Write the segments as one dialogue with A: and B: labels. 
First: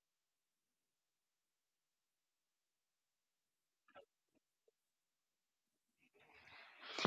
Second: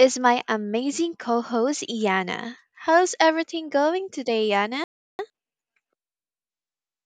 A: is my amazing co host, Yana. How's everything going today, Yana?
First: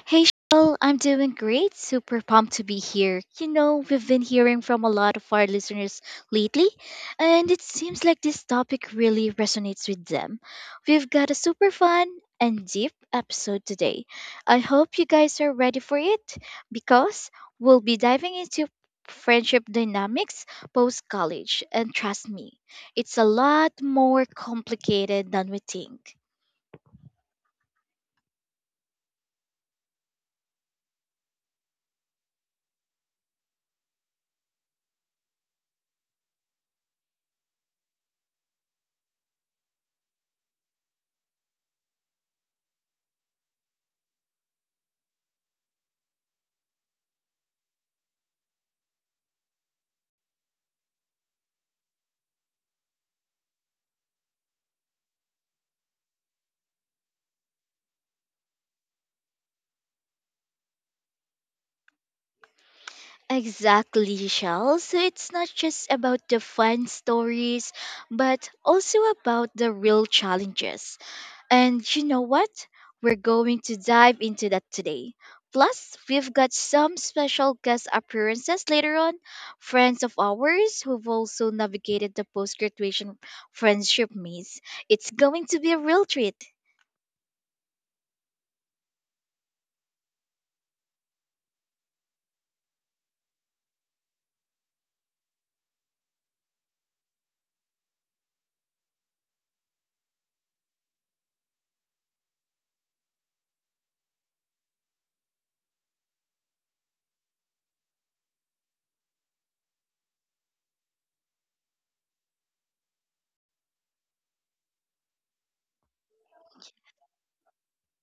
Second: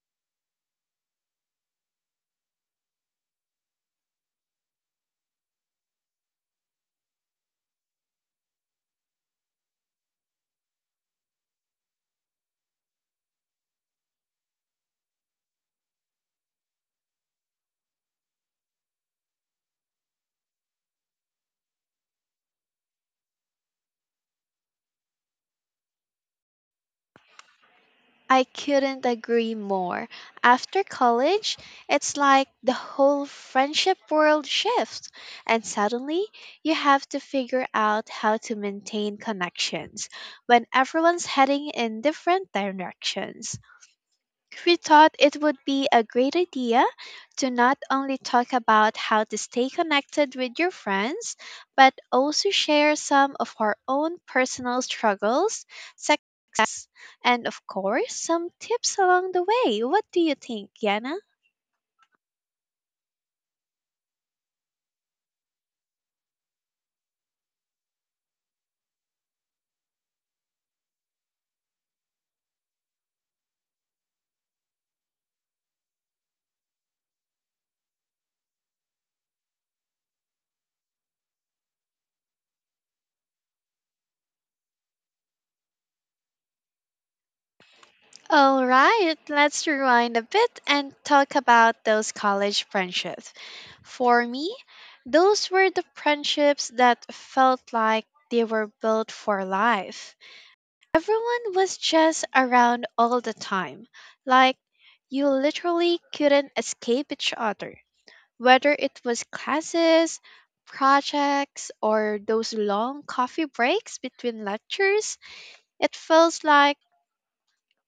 B: Hey, Shell, I'm doing great. Super pumped to be here. You know, we've been hearing from a lot of our listeners lately, and it seems like this topic really resonates with them. We've got a super fun and deep episode today. I hope you guys are ready for it because we'll be diving into friendship dynamics post college, and trust me, it's a lot more complicated than we think.
A: I couldn't agree more. After college, it's like the whole friendship world shifts, and suddenly you have to figure out how to maintain connections when everyone's heading in different directions. We thought it would be a great idea to not only talk about how to stay connected with your friends, but also share some of our own personal struggles, success, and of course, some tips along the way. What do you think, Yana?
B: Exactly, Shell. So it's not just about the fun stories, but also about the real challenges. And you know what? We're going to dive into that today. Plus, we've got some special guest appearances later on, friends of ours who've also navigated the post graduation friendship maze. It's going to be a real treat.
A: All right, let's rewind a bit and talk about those college friendships. For me, those were the friendships that felt like they were built for life. Everyone was just around all the time. Like, you literally couldn't escape each other. Whether it was classes, projects, or those long coffee breaks between lectures, it feels like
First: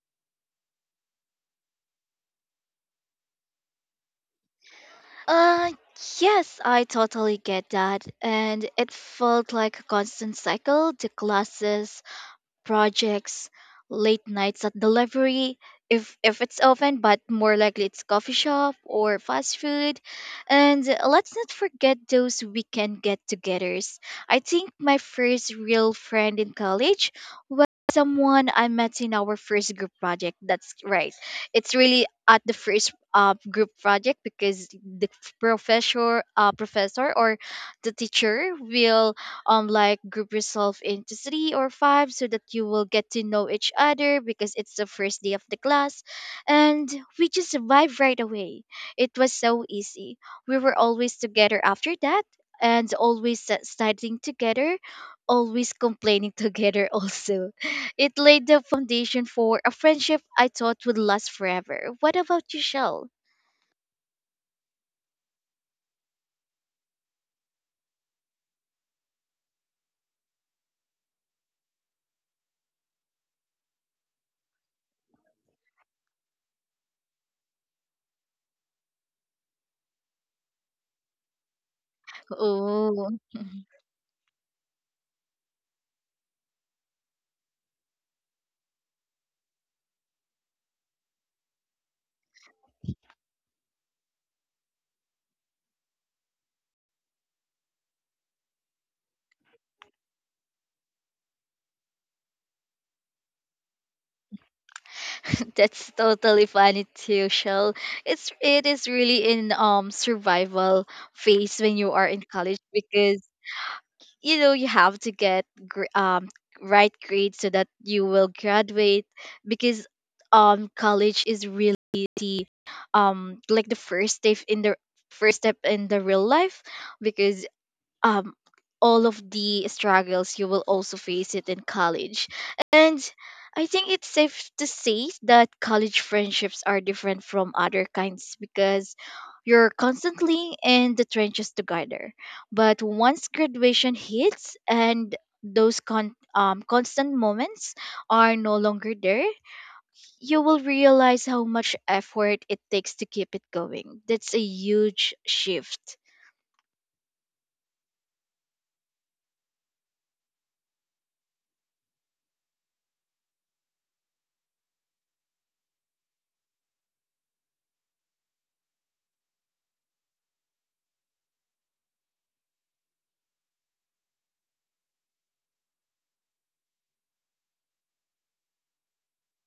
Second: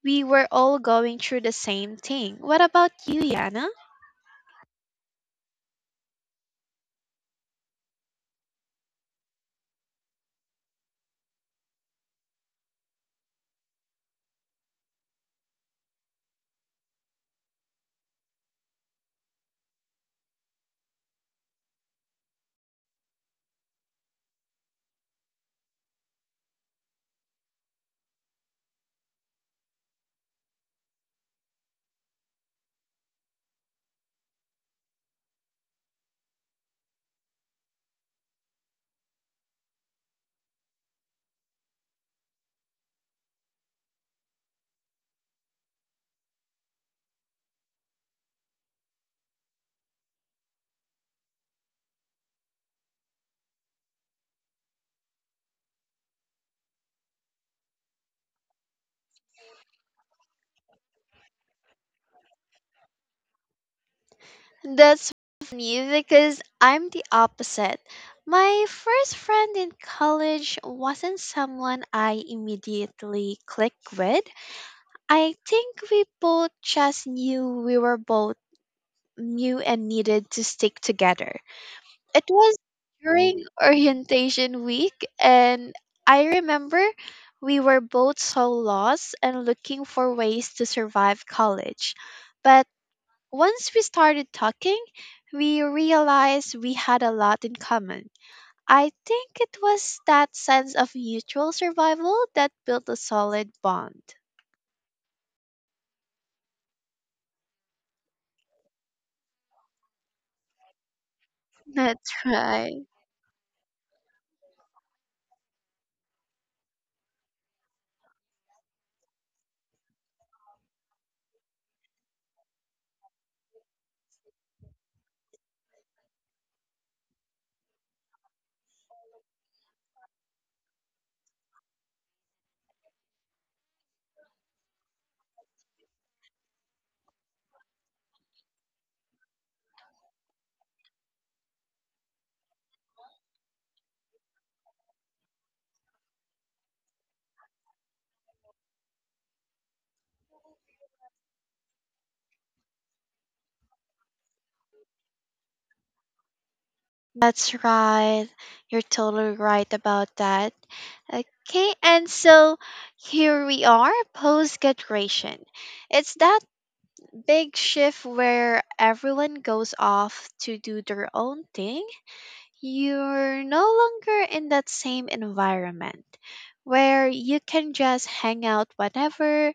A: we were all going through the same thing. What about you, Yana?
B: Uh, yes, I totally get that. And it felt like a constant cycle, the classes, projects, late nights at the library, if it's open, but more likely it's coffee shop or fast food. And let's not forget those weekend get-togethers. I think my first real friend in college was someone I met in our first group project. That's right. It's really at the first group project because the professor professor or the teacher will like group yourself into 3 or 5 so that you will get to know each other because it's the first day of the class, and we just vibe right away. It was so easy. We were always together after that, and always studying together, always complaining together also. It laid the foundation for a friendship I thought would last forever. What about you, Shell?
A: That's me because I'm the opposite. My first friend in college wasn't someone I immediately clicked with. I think we both just knew we were both new and needed to stick together. It was
B: Oh,
A: during orientation week, and I remember we were both so lost and looking for ways to survive college. But once we started talking, we realized we had a lot in common. I think it was that sense of mutual survival that built a solid bond.
B: that's totally funny too, Shell. It is really in survival phase when you are
A: That's
B: in college
A: right.
B: because you know you have to get right grades so that you will graduate, because college is really the like the first step in the real life, because um all of the struggles you will also face it in college. And I think it's safe to say that college friendships are different from other kinds because you're constantly in the trenches together. But once graduation hits and those constant moments are no longer there, you will realize how much effort it takes to keep it going. That's a huge shift.
A: That's right. You're totally right about that. Okay, and so here we are post graduation. It's that big shift where everyone goes off to do their own thing. You're no longer in that same environment where you can just hang out whenever.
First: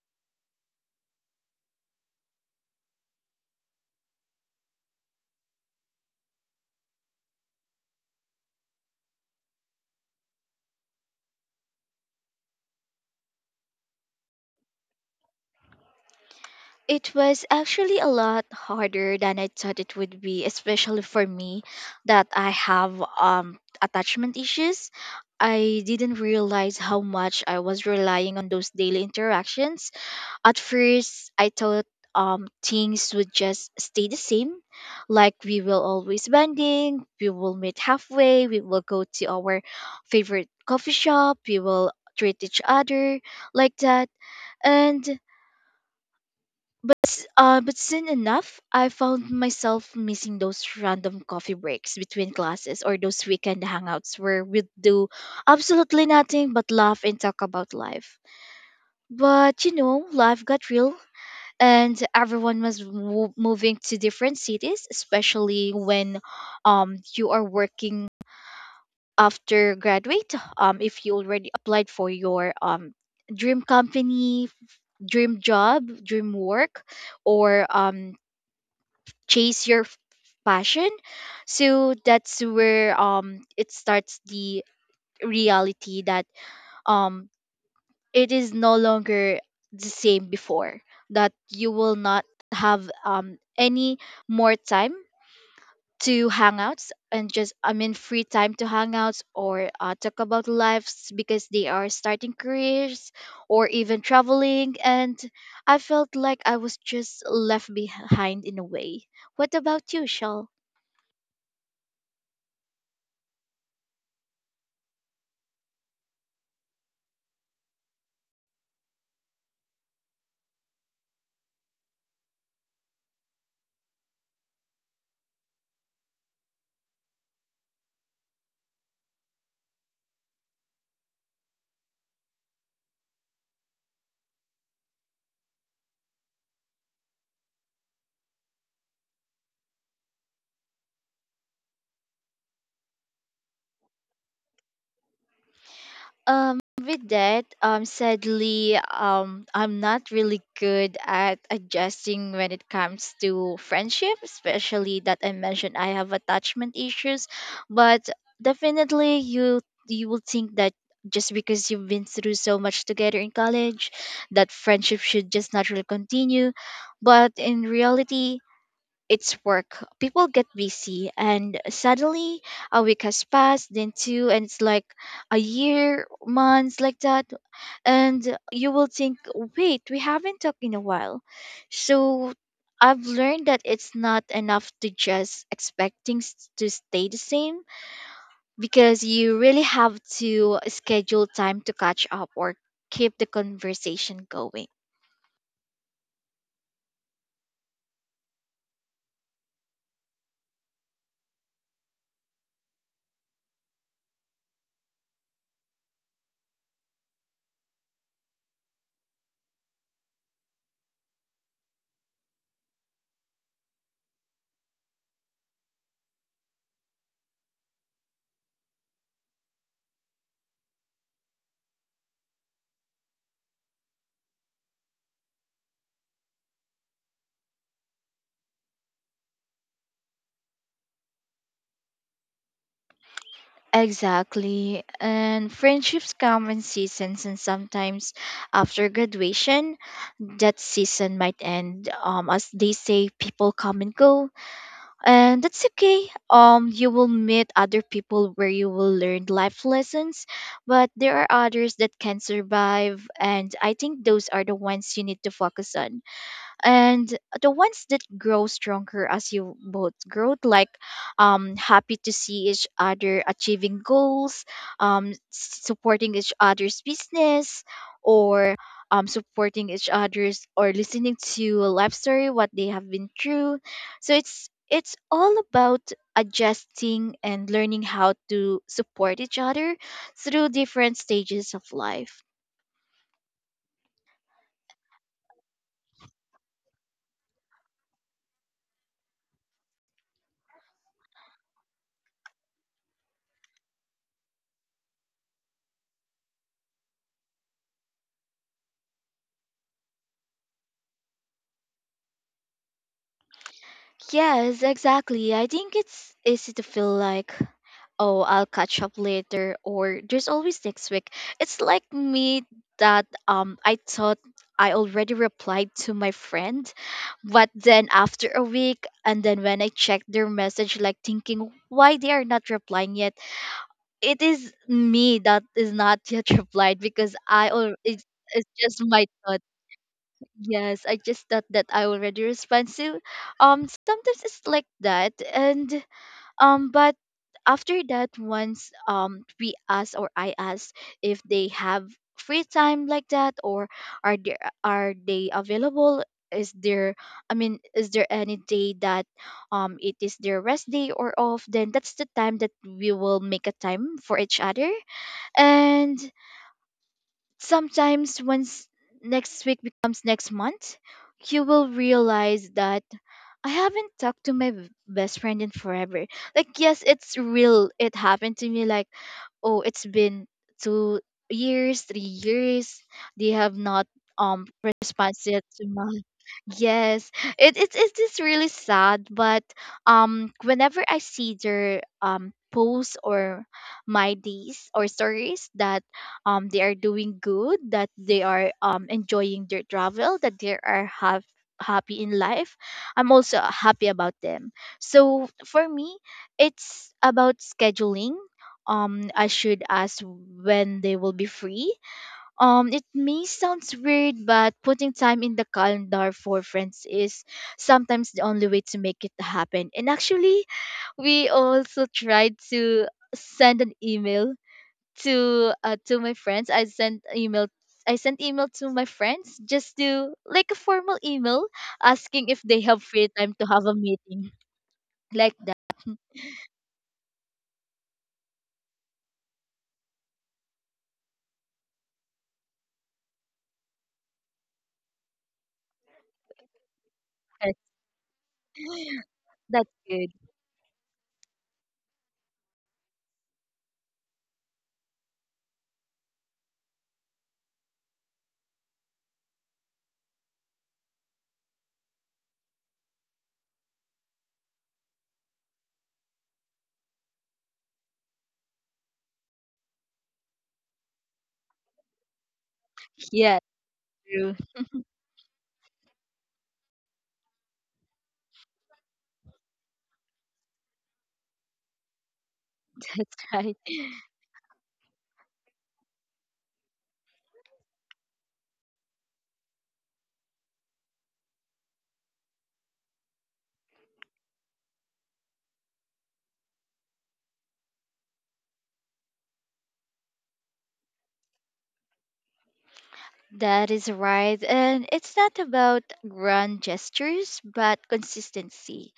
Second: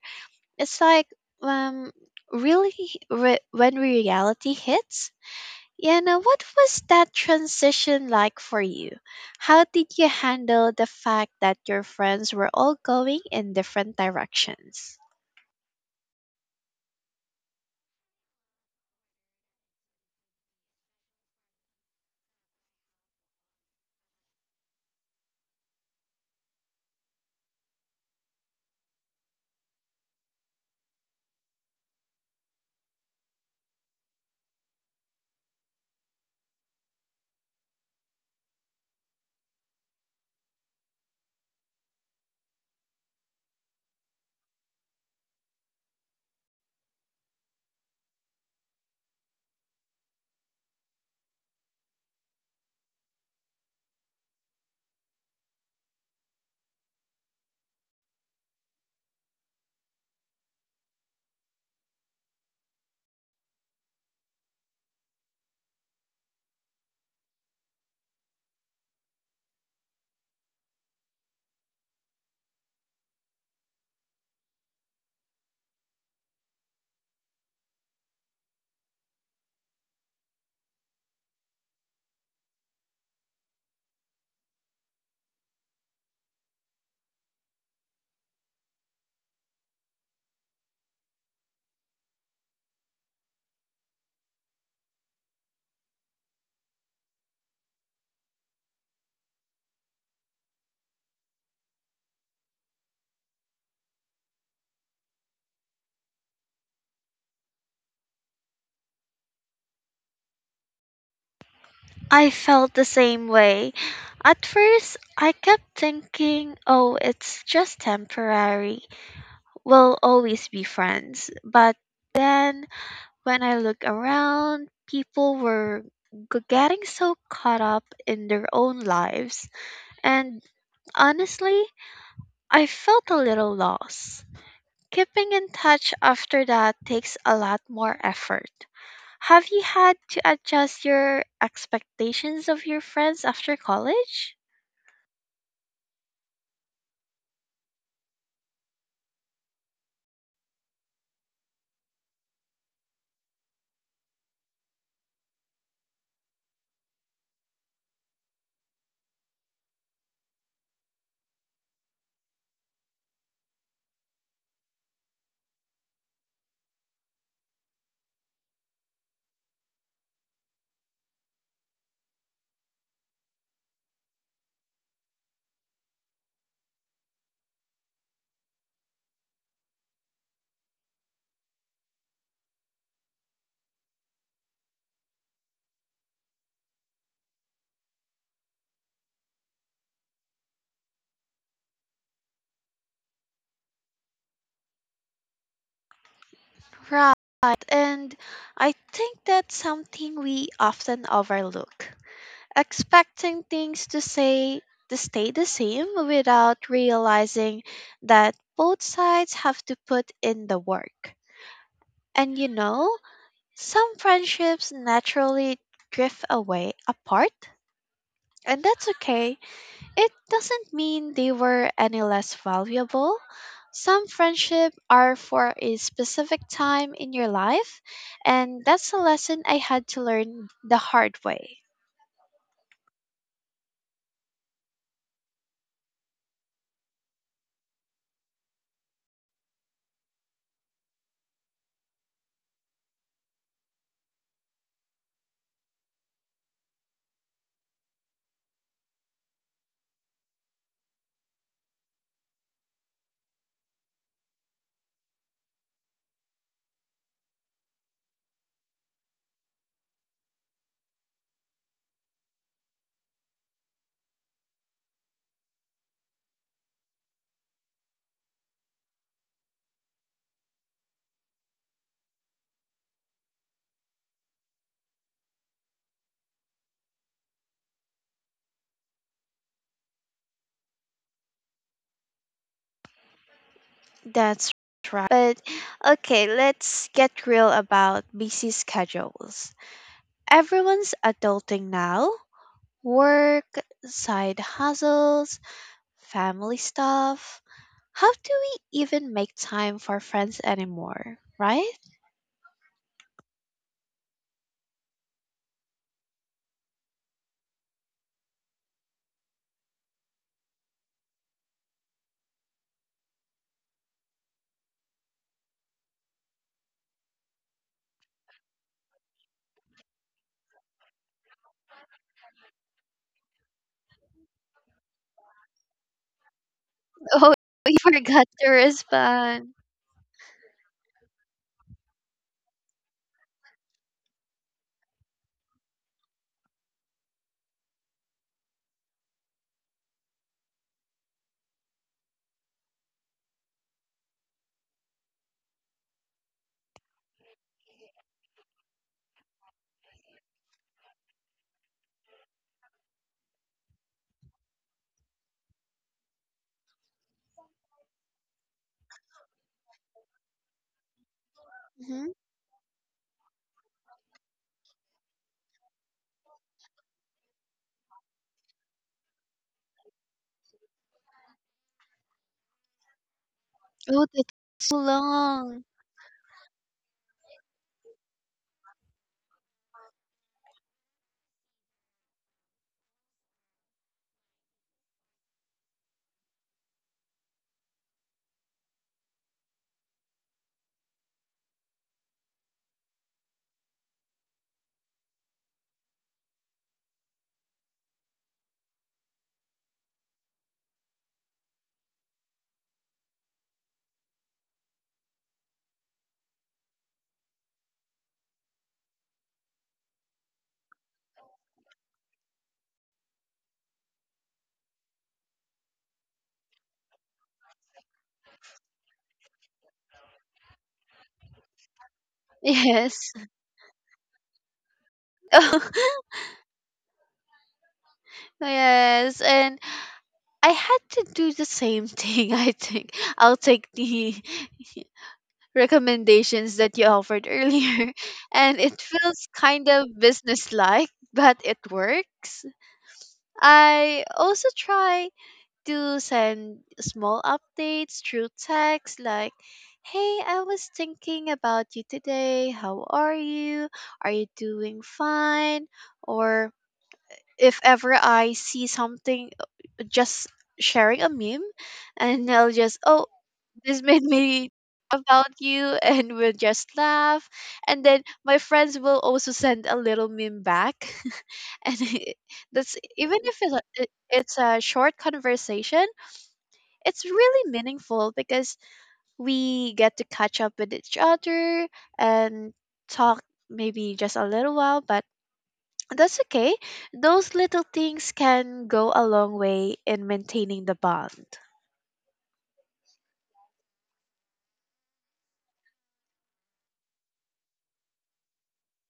A: It's like um really when reality hits. Yeah, now what was that transition like for you? How did you handle the fact that your friends were all going in different directions?
B: It was actually a lot harder than I thought it would be, especially for me that I have attachment issues. I didn't realize how much I was relying on those daily interactions. At first, I thought things would just stay the same, like we will always bonding, we will meet halfway, we will go to our favorite coffee shop, we will treat each other like that. And but soon enough, I found myself missing those random coffee breaks between classes or those weekend hangouts where we'd do absolutely nothing but laugh and talk about life. But you know, life got real, and everyone was moving to different cities, especially when you are working after graduate. If you already applied for your dream company, dream job, dream work, or chase your passion. So that's where it starts the reality that um it is no longer the same before, that you will not have any more time to hangouts and just I mean free time to hangouts or talk about lives because they are starting careers or even traveling. And I felt like I was just left behind in a way. What about you, Shell?
A: I felt the same way. At first, I kept thinking, oh, it's just temporary. We'll always be friends. But then, when I look around, people were getting so caught up in their own lives. And honestly, I felt a little lost. Keeping in touch after that takes a lot more effort. Have you had to adjust your expectations of your friends after college?
B: With that, sadly, I'm not really good at adjusting when it comes to friendship, especially that I mentioned I have attachment issues. But definitely, you will think that just because you've been through so much together in college, that friendship should just naturally continue. But in reality, it's work. People get busy, and suddenly a week has passed, then two, and it's like a year, months like that. And you will think, wait, we haven't talked in a while. So I've learned that it's not enough to just expect things to stay the same because you really have to schedule time to catch up or keep the conversation going.
A: Right, and I think that's something we often overlook. Expecting things to stay the same without realizing that both sides have to put in the work. And you know, some friendships naturally drift away apart, and that's okay. It doesn't mean they were any less valuable. Some friendship are for a specific time in your life, and that's a lesson I had to learn the hard way.
B: Exactly. And friendships come in seasons, and sometimes after graduation, that season might end. As they say, people come and go, and that's okay. You will meet other people where you will learn life lessons, but there are others that can survive, and I think those are the ones you need to focus on, and the ones that grow stronger as you both grow, like happy to see each other achieving goals, supporting each other's business, or supporting each other's or listening to a life story what they have been through. So it's all about adjusting and learning how to support each other through different stages of life.
A: That's right. But okay, let's get real about busy schedules. Everyone's adulting now. Work, side hustles, family stuff. How do we even make time for friends anymore, right?
B: Yes, exactly. I think it's easy to feel like, oh, I'll catch up later, or there's always next week. It's like me that I thought I already replied to my friend, but then after a week, and then when I checked their message, like thinking why they are not replying yet, it is me that is not yet replied because
A: Oh, you forgot
B: it's
A: to
B: just my thought.
A: respond.
B: Yes, I just thought that I already respond. So, sometimes it's like that, and but after that, once we ask or I ask if they have free time like that, or are they, are they available? Is there, I mean, is there any day that it is their rest day or off? Then that's the time that we will make a time for each other. And sometimes once next week becomes next month, you will
A: Hmm.
B: realize that I haven't talked to my best friend in forever. Like, yes, it's real. It happened to me. Like, oh, it's been 2 years, 3 years. They have not
A: Oh, that's so
B: responded yet to
A: long.
B: my. Yes, it is really sad. But whenever I see their posts or my days or stories that they are doing good, that they are enjoying their travel, that they are have happy in life, I'm also happy about them. So for me, it's about scheduling. I should ask when they will be free. It may sound weird, but putting time in the calendar for friends is sometimes the only way to make it happen. And actually, we also tried to send an email to my friends. I sent email. I sent email to my friends just to like a formal email asking if they have free
A: Yes.
B: time to have a meeting like that.
A: Oh, yes. And I had to do the same thing, I think. I'll take the recommendations that you offered earlier. And it feels
B: That's
A: kind of
B: good.
A: business like, but it works. I also try to send small updates through text like, hey, I was thinking about you today, how are you, are you doing fine, or if ever I see something, just sharing a meme and I'll just, oh,
B: Yeah,
A: this made
B: true.
A: me about you, and we'll just laugh. And then my friends will also send a little meme back, and that's,
B: That's
A: even if
B: right.
A: it's a short conversation, it's really meaningful because we get to catch up with each other, and talk maybe just a little while, but that's okay. Those little things can go a long way in maintaining the bond.
B: That is right. And it's not about grand gestures, but consistency.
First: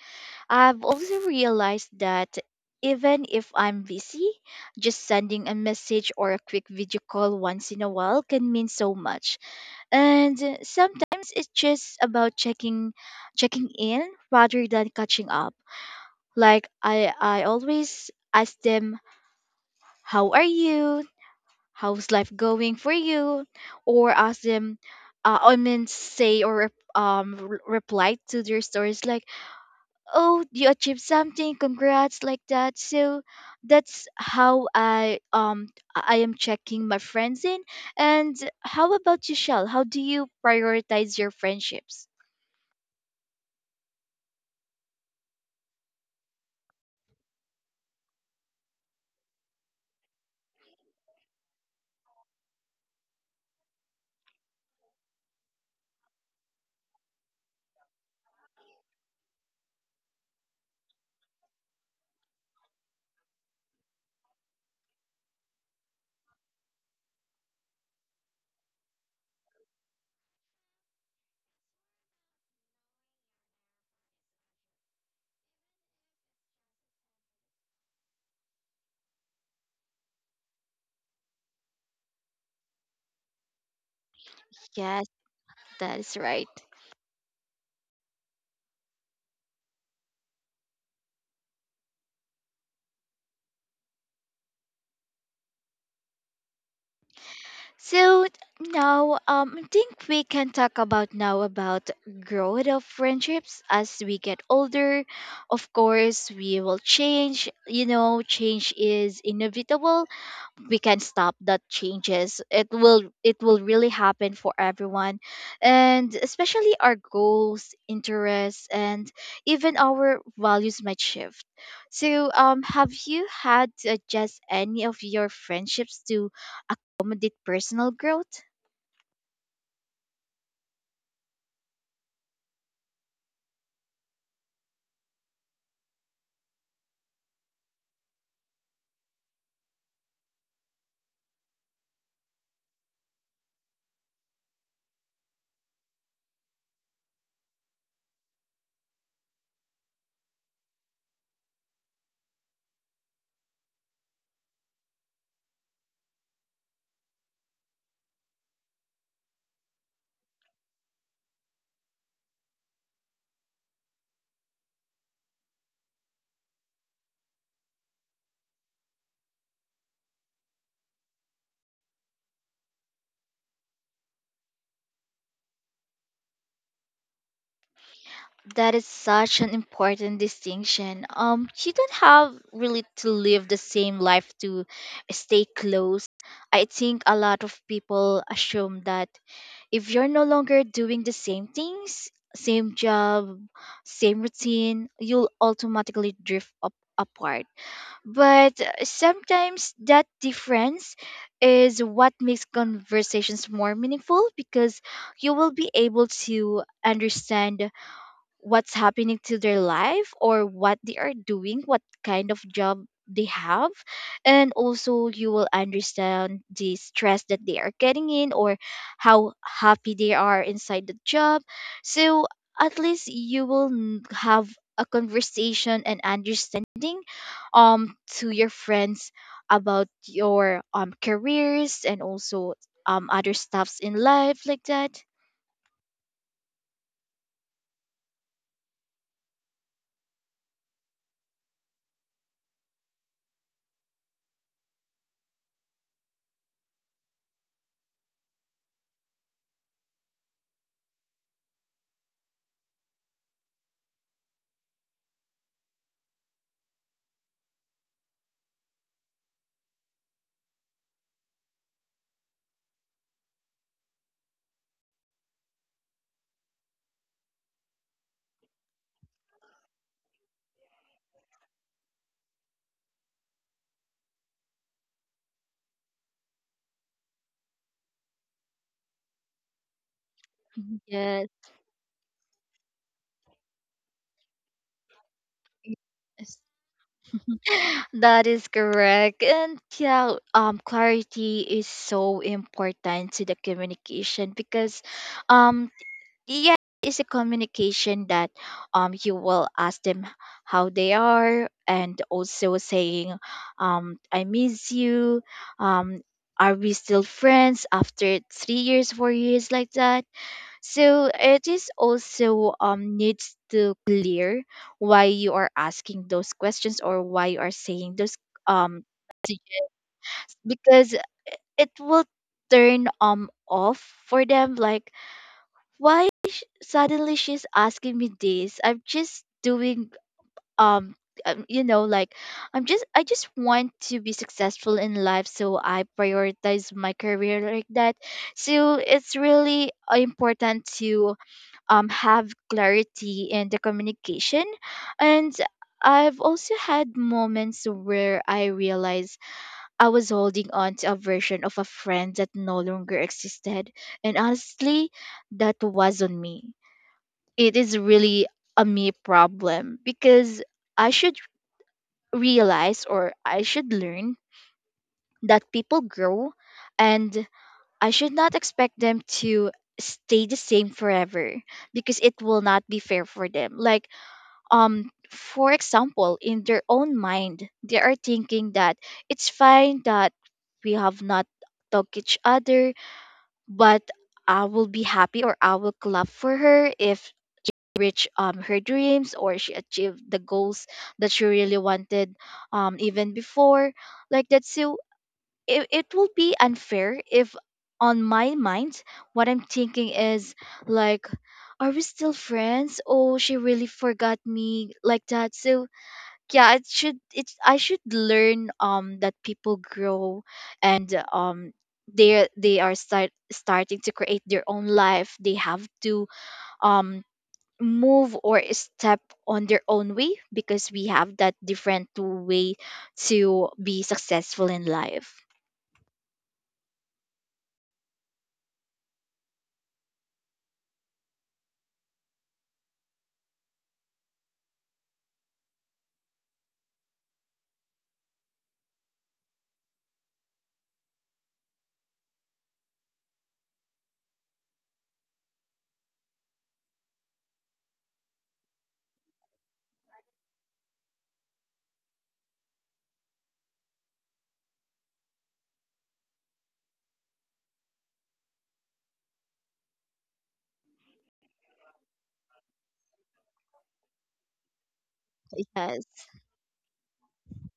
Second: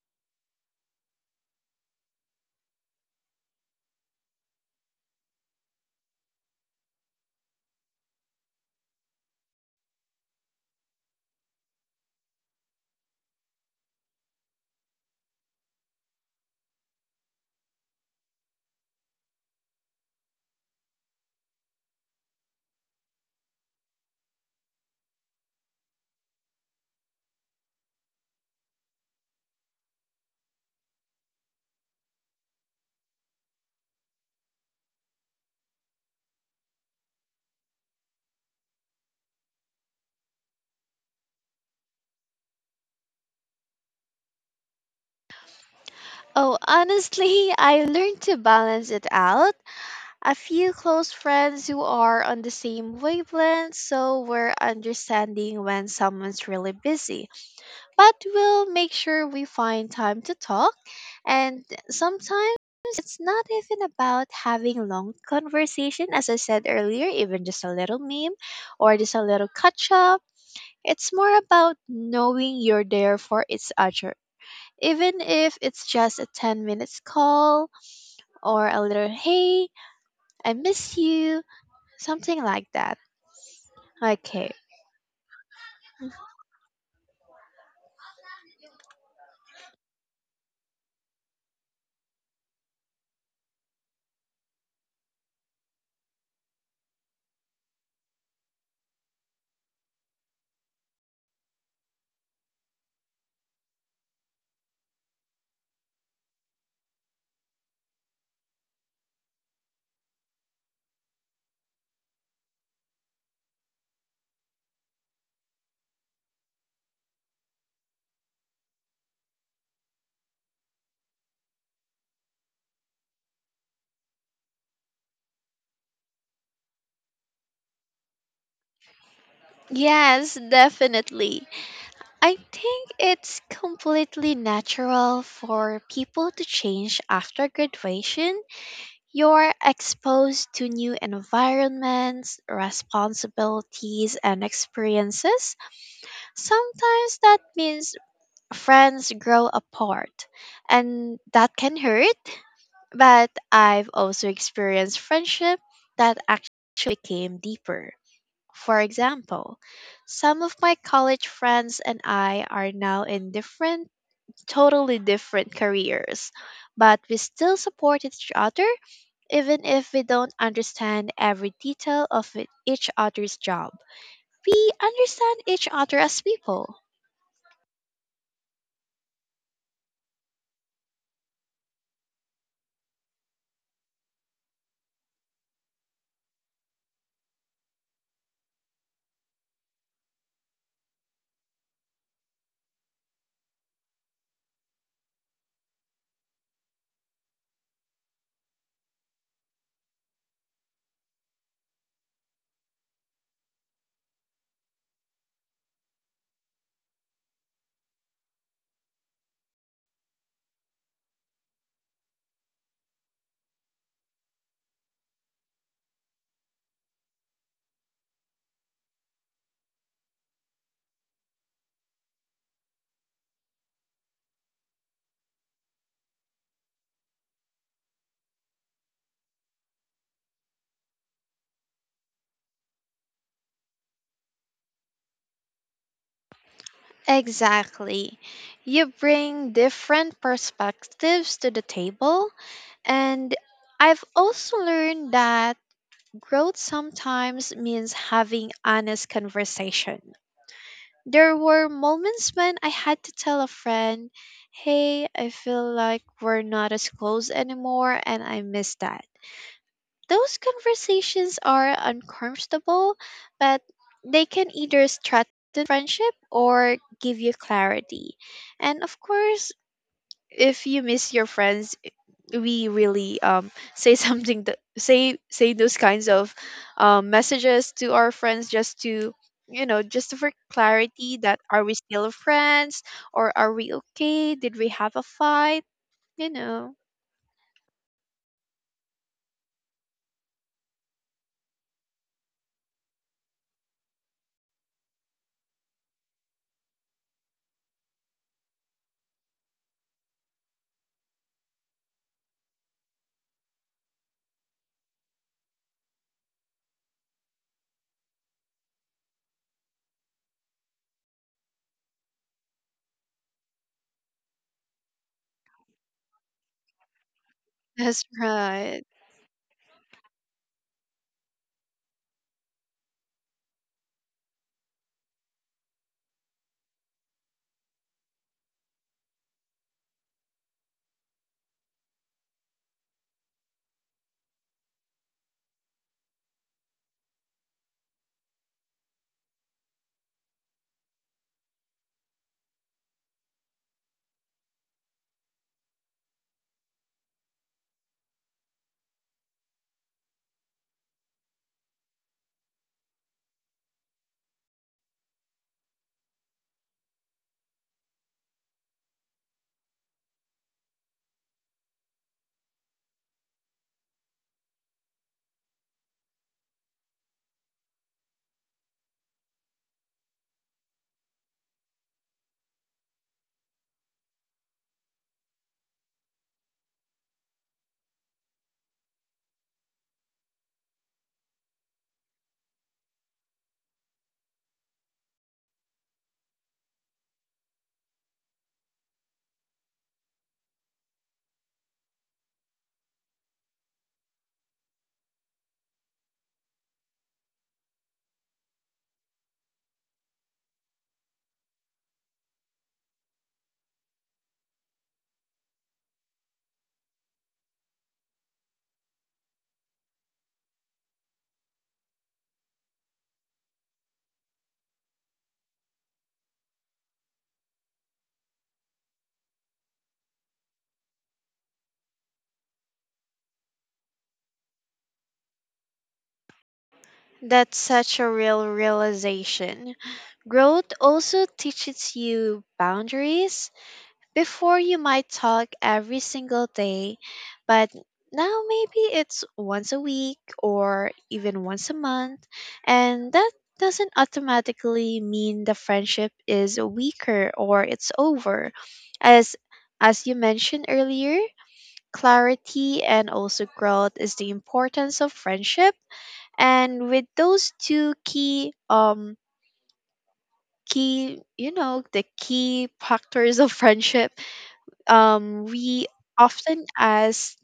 B: I've also realized that even if I'm busy, just sending a message or a quick video call once in a while can mean so much. And sometimes it's just about checking in rather than catching up, like I always ask them, how are you, how's life going for you, or ask them, I mean say, or reply to their stories like, oh you achieved something, congrats, like that. So that's how I am checking my friends in. And how about you, Shell? How do you prioritize your friendships?
A: Oh, honestly, I learned to balance it out. A few close friends who are on the same wavelength so we're understanding when someone's really busy. But we'll make sure we find time to talk, and sometimes it's not even about having long conversation, as I said earlier, even just a little meme or just a little catch up. It's more about knowing you're there for each other. Even if it's just a 10 minutes call or a little hey, I miss you. Something like that. Okay.
B: Yes, that is right. So now, I think we can talk about now about growth of friendships as we get older. Of course, we will change. You know, change is inevitable. We can stop that changes, it will really happen for everyone, and especially our goals, interests, and even our values might shift. So have you had to adjust any of your friendships to accommodate personal growth?
A: Yes, definitely. I think it's completely natural for people to change after graduation. You're exposed to new environments, responsibilities, and experiences. Sometimes that means friends grow apart, and that can hurt. But I've also experienced friendship that actually became deeper. For example, some of my college friends and I are now in different, totally different careers, but we still support each other even if we don't understand every detail of each other's job. We understand each other as people.
B: That is such an important distinction. Um, you don't have really to live the same life to stay close. I think a lot of people assume that if you're no longer doing the same things, same job, same routine, you'll automatically drift up apart. But sometimes that difference is what makes conversations more meaningful, because you will be able to understand what's happening to their life or what they are doing, what kind of job they have. And also, you will understand the stress that they are getting in, or how happy they are inside the job. So, at least you will have a conversation and understanding to your friends about your careers and also other stuffs in life like that.
A: Exactly. You bring different perspectives to the table, and I've also learned that growth sometimes means having honest conversation. There were moments when I had to tell a friend, "Hey, I feel like we're not as close anymore and I miss that." Those conversations are uncomfortable, but they can either strengthen friendship or give you clarity. And of course, if you miss your friends, we really say something, that say those kinds of messages to our friends, just to just for
B: Yes.
A: clarity, that are we still friends, or are we okay, did we have a fight
B: Yes.
A: you know
B: That is correct. And yeah, clarity is so important to the communication because um yeah, it's a communication that you will ask them how they are and also saying, I miss you, um are we still friends after 3 years, 4 years like that? So it is also needs to clear why you are asking those questions, or why you are saying
A: that's
B: those um
A: right.
B: messages, because it will turn off for them. Like, why suddenly she's asking me this? I'm just doing. Um um, you know like i'm just i just want to be successful in life, so I prioritize my career, like that. So it's really important to have clarity in the communication. And I've also had moments where I realized I was holding on to a version of a friend that no longer existed. And honestly, that was on me. It is really a me problem, because I should realize, or I should learn, that people grow, and I should not expect them to stay the same forever, because it will not be fair for them. Like, for example, in their own mind they are thinking that it's fine that we have not talked each other, but I will be happy, or I will clap for her if reach her dreams, or she achieved the goals that she really wanted, even before, like that. So it will be unfair if on my mind what I'm thinking is, like, are we still friends? Oh, she really forgot me, like that. So, yeah, it should it's I should learn that people grow. And they are starting to create their own life. They have to um move or step on their own way, because we have that different way to be successful in life.
A: That's such a real realization. Growth also teaches you boundaries. Before you might talk every single day, but now maybe it's once a week or even once a month, and that doesn't automatically mean the friendship is weaker or it's over. As as you mentioned earlier, clarity and also growth is the importance of friendship, and with those two key key you know the key factors of friendship, we
B: Yes.
A: often ask,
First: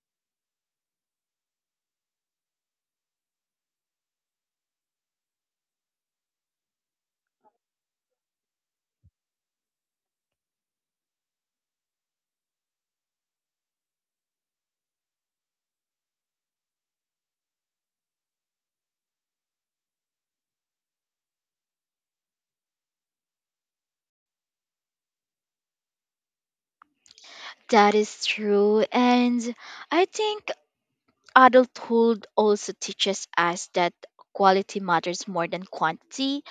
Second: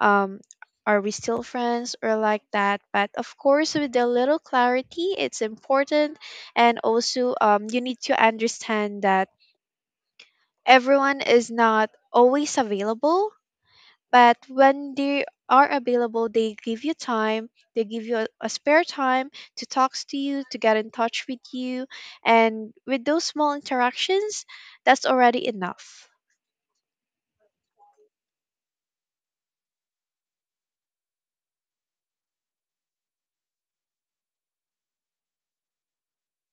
A: um are we still friends or like that, but of course with a little clarity it's important. And also, you need to understand that everyone is not always available, but when they are available they give you time, they give you a spare time to talk to you, to get in touch with you, and with those small interactions that's already enough.
B: That is true. And I think adulthood also teaches us that quality matters more than quantity.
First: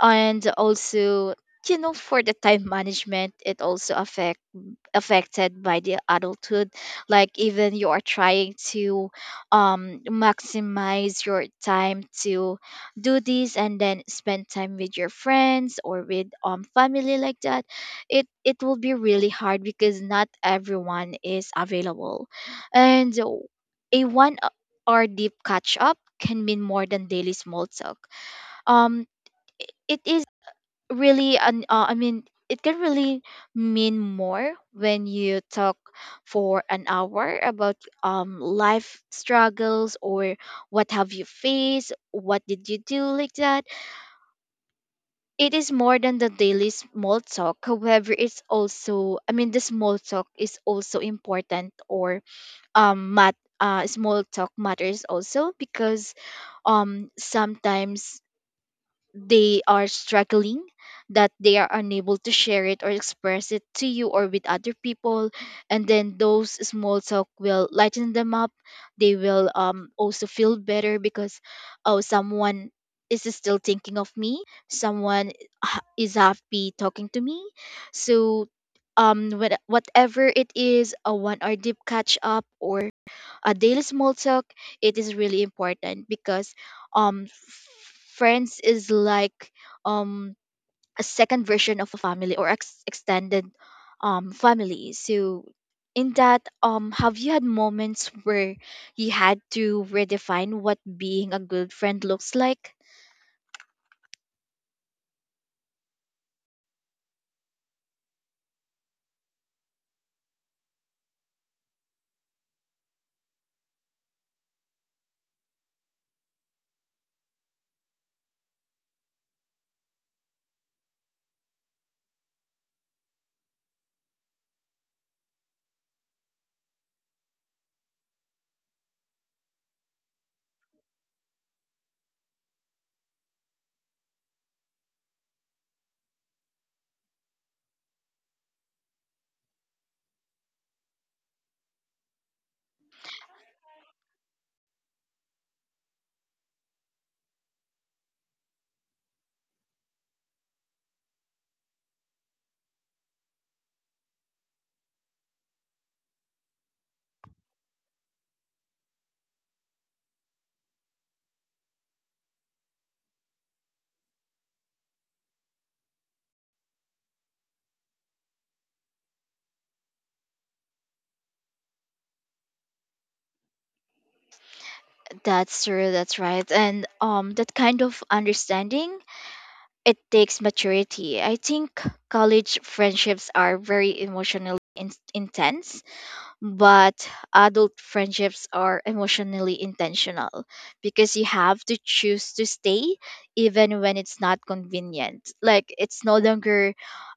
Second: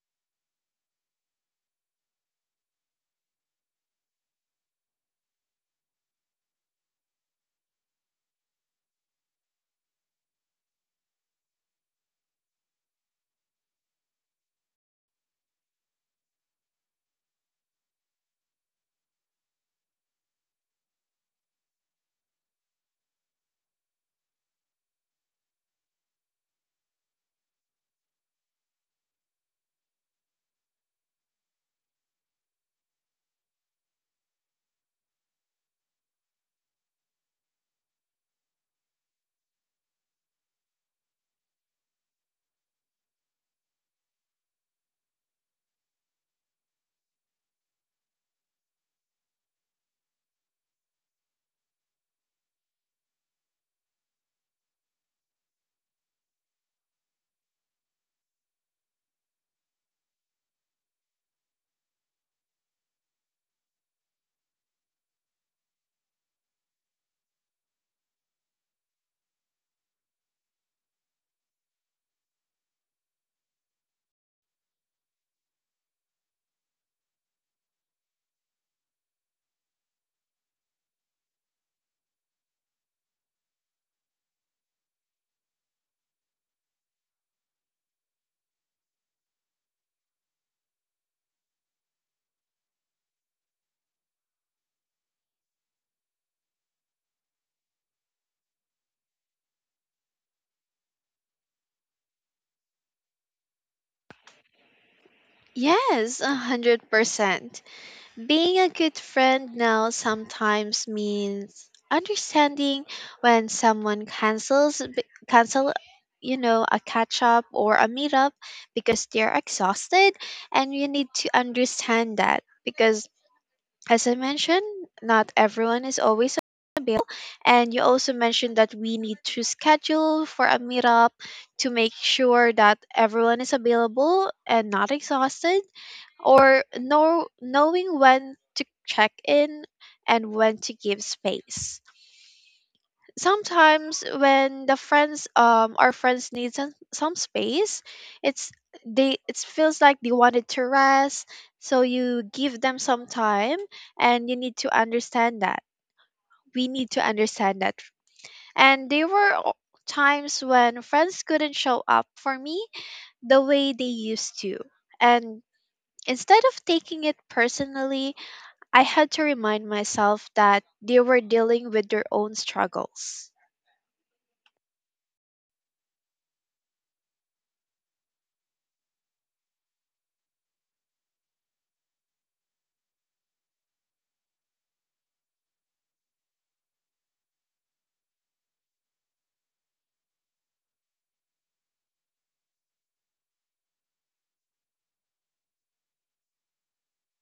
B: And also, for the time management, it also affects affected by the adulthood. Like, even you are trying to maximize your time to do this, and then spend time with your friends or with family, like that, it will be really hard, because not everyone is available. And a 1 hour deep catch up can mean more than daily small talk. um it is really an I mean, it can really mean more when you talk for an hour about life struggles, or what have you faced, what did you do, like that. It is more than the daily small talk. However, it's also, I mean, the small talk is also important. Or, small talk matters also, because sometimes they are struggling, that they are unable to share it or express it to you or with other people. And then those small talk will lighten them up. They will also feel better, because, oh, someone is still thinking of me. Someone is happy talking to me. So, whatever it is, a 1 hour deep catch up or a daily small talk, it is really important. Because um f- friends is like um a second version of a family, or extended family. So, in that, have you had moments where you had to redefine what being a good friend looks like?
A: Yes, 100%. Being a good friend now sometimes means understanding when someone cancels cancel, you know, a catch up or a meetup because they're exhausted, and you need to understand that because, as I mentioned, not everyone is always available, and you also mentioned that we need to schedule for a meetup to make sure that everyone is available and not exhausted, or know, knowing when to check in and when to give space. Sometimes when the friends our friends need some space, it's, they, it feels like they wanted to rest, so you give them some time and you need to understand that. We need to understand that. And there were times when friends couldn't show up for me the way they used to. And instead of taking it personally, I had to remind myself that they were dealing with their own struggles.
B: That's true, that's right. And that kind of understanding, it takes maturity, I think. College friendships are very emotionally intense. But adult friendships are emotionally intentional, because you have to choose to stay even when it's not convenient. Like, it's no longer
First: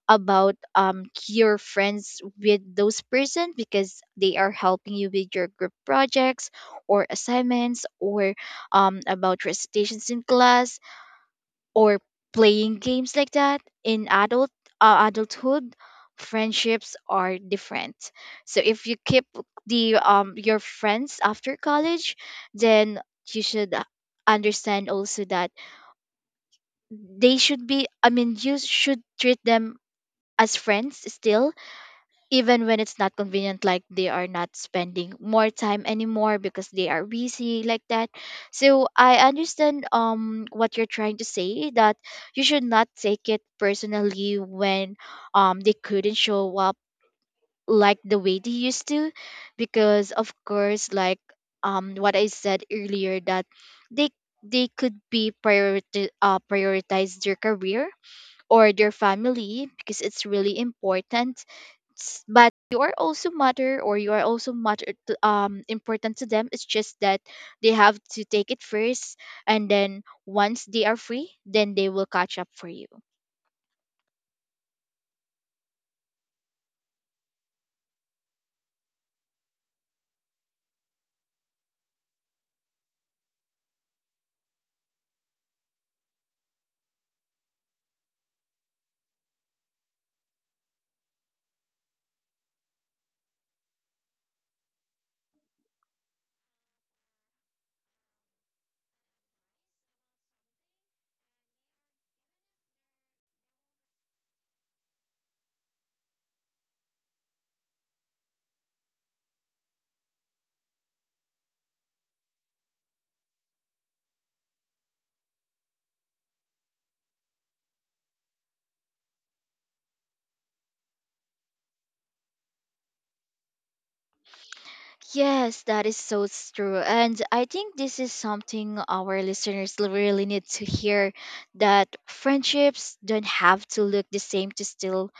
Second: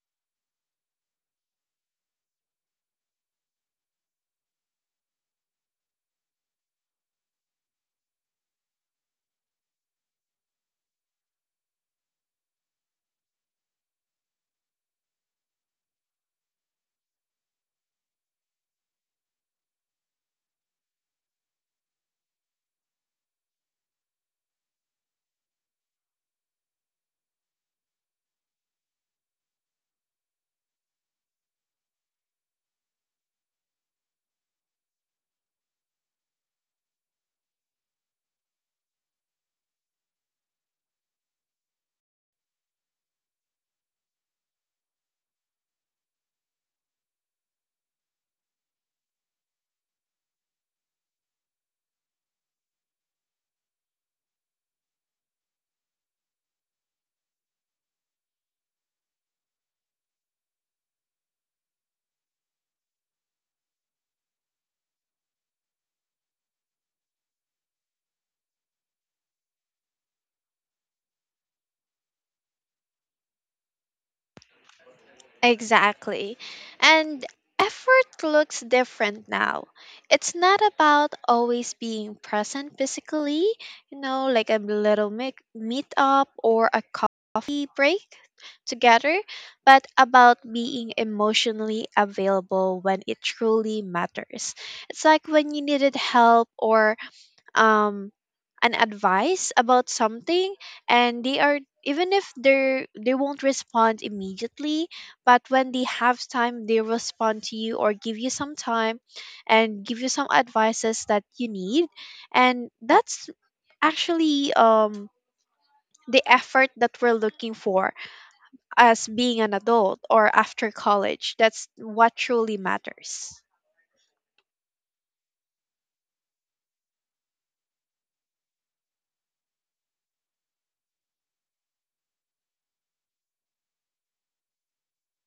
B: about your friends with those person because they are helping you with your group projects or assignments, or about recitations in class, or playing games, like that. In adulthood, friendships are different. So if you keep the your friends after college, then you should understand also that they should be I mean, you should treat them as friends still, even when it's not convenient, like they are not spending more time anymore because they are busy, like that. So I understand what you're trying to say, that you should not take it personally when they couldn't show up like the way they used to. Because, of course, like, what I said earlier, that they they could be priority prioritize their career or their family, because it's really important. But you are also matter, or you are also matter to, important to them. It's just that they have to take it first, and then once they are free, then they will catch up for you.
A: Exactly. And effort looks different now. It's not about always being present physically, like a little meetup or a coffee break together, but about being emotionally available when it truly matters. It's like when you needed help or um an advice about something, and they are even if they won't respond immediately, but when they have time they respond to you or give you some time and give you some advices that you need, and that's actually the effort that we're looking for, as being an adult or after college, that's what truly matters.
B: Yes, that is so true. And I think this is something our listeners really need to hear, that friendships don't have to look the same to still,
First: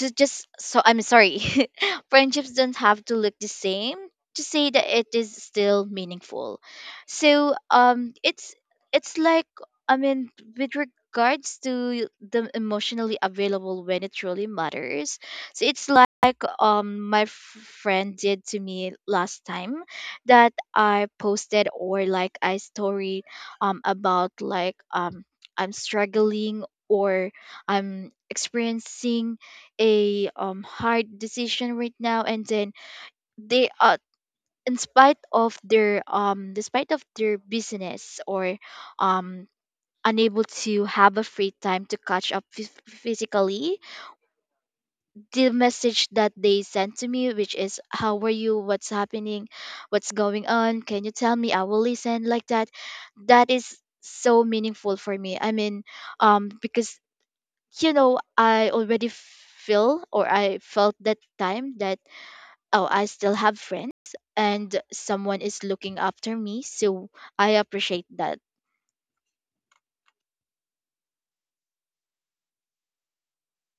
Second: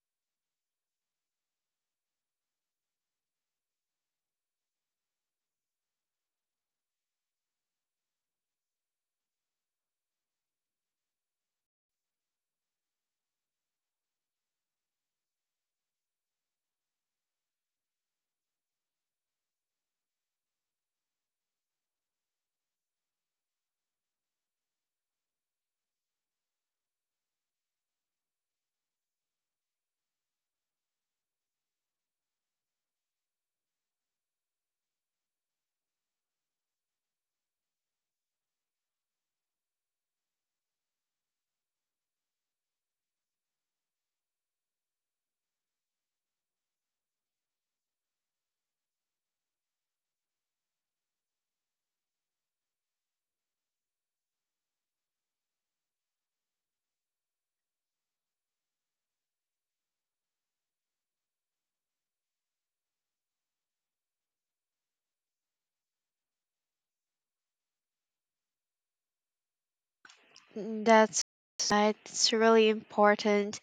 B: to just, so I'm sorry, friendships don't have to look the same to say that it is still meaningful. So, it's, it's like, I mean, with regards to the emotionally available when it truly matters. So it's like, friend did to me last time. That I posted, or like I story, about, like, I'm struggling, or I'm experiencing a hard decision right now. And then they, in spite of their, despite of their business, or um unable to have a free time to catch up physically, the message that they sent to me, which is, how are you? What's happening? What's going on? Can you tell me? I will listen, like that. That is so meaningful for me. I mean, because, I already feel or I felt that time that, oh, I still have friends, and someone is looking after me. So I appreciate that.
A: That's right. It's really important.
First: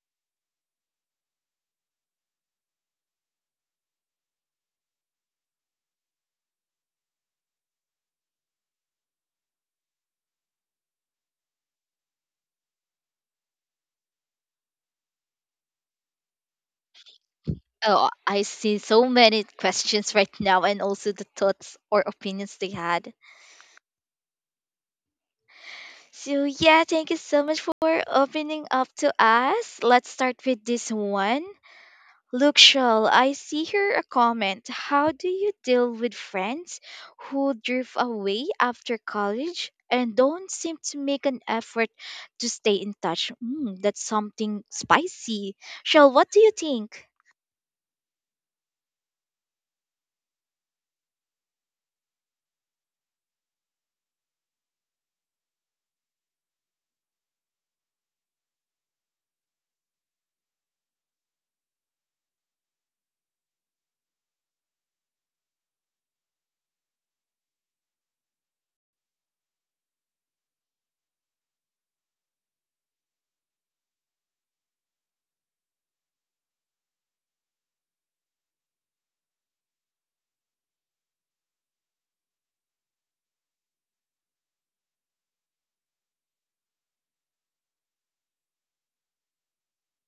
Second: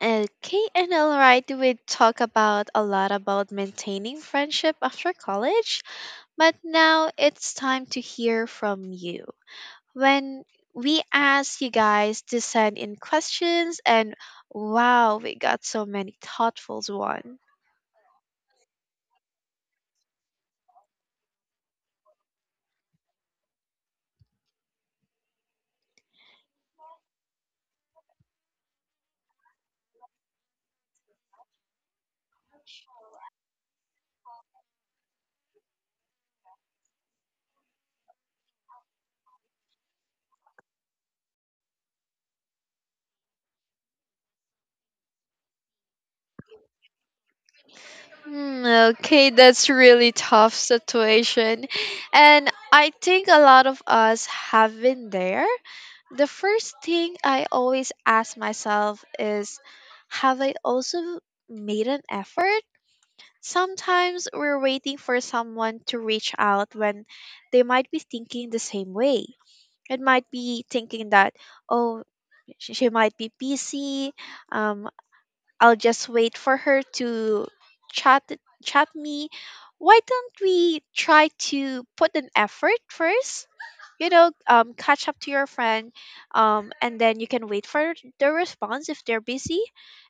A: Okay, and all right, we talk about a lot about maintaining friendship after college, but now it's time to hear from you. When we asked you guys to send in questions, and wow, we got so many thoughtful ones.
B: Oh, I see so many questions right now, and also the thoughts or opinions they had. So, yeah, thank you so much for opening up to us. Let's start with this one. Look, Shell, I see here a comment. How do you deal with friends who drift away after college and don't seem to make an effort to stay in touch? Mm, that's something spicy. Shell, what do you think?
A: Mm, okay, that's really tough situation. And I think a lot of us have been there. The first thing I always ask myself is, have I also made an effort? Sometimes we're waiting for someone to reach out when they might be thinking the same way. It might be thinking that, oh, she might be busy, um, I'll just wait for her to chat chat me. Why don't we try to put an effort first? Catch up to your friend, and then you can wait for their response if they're busy,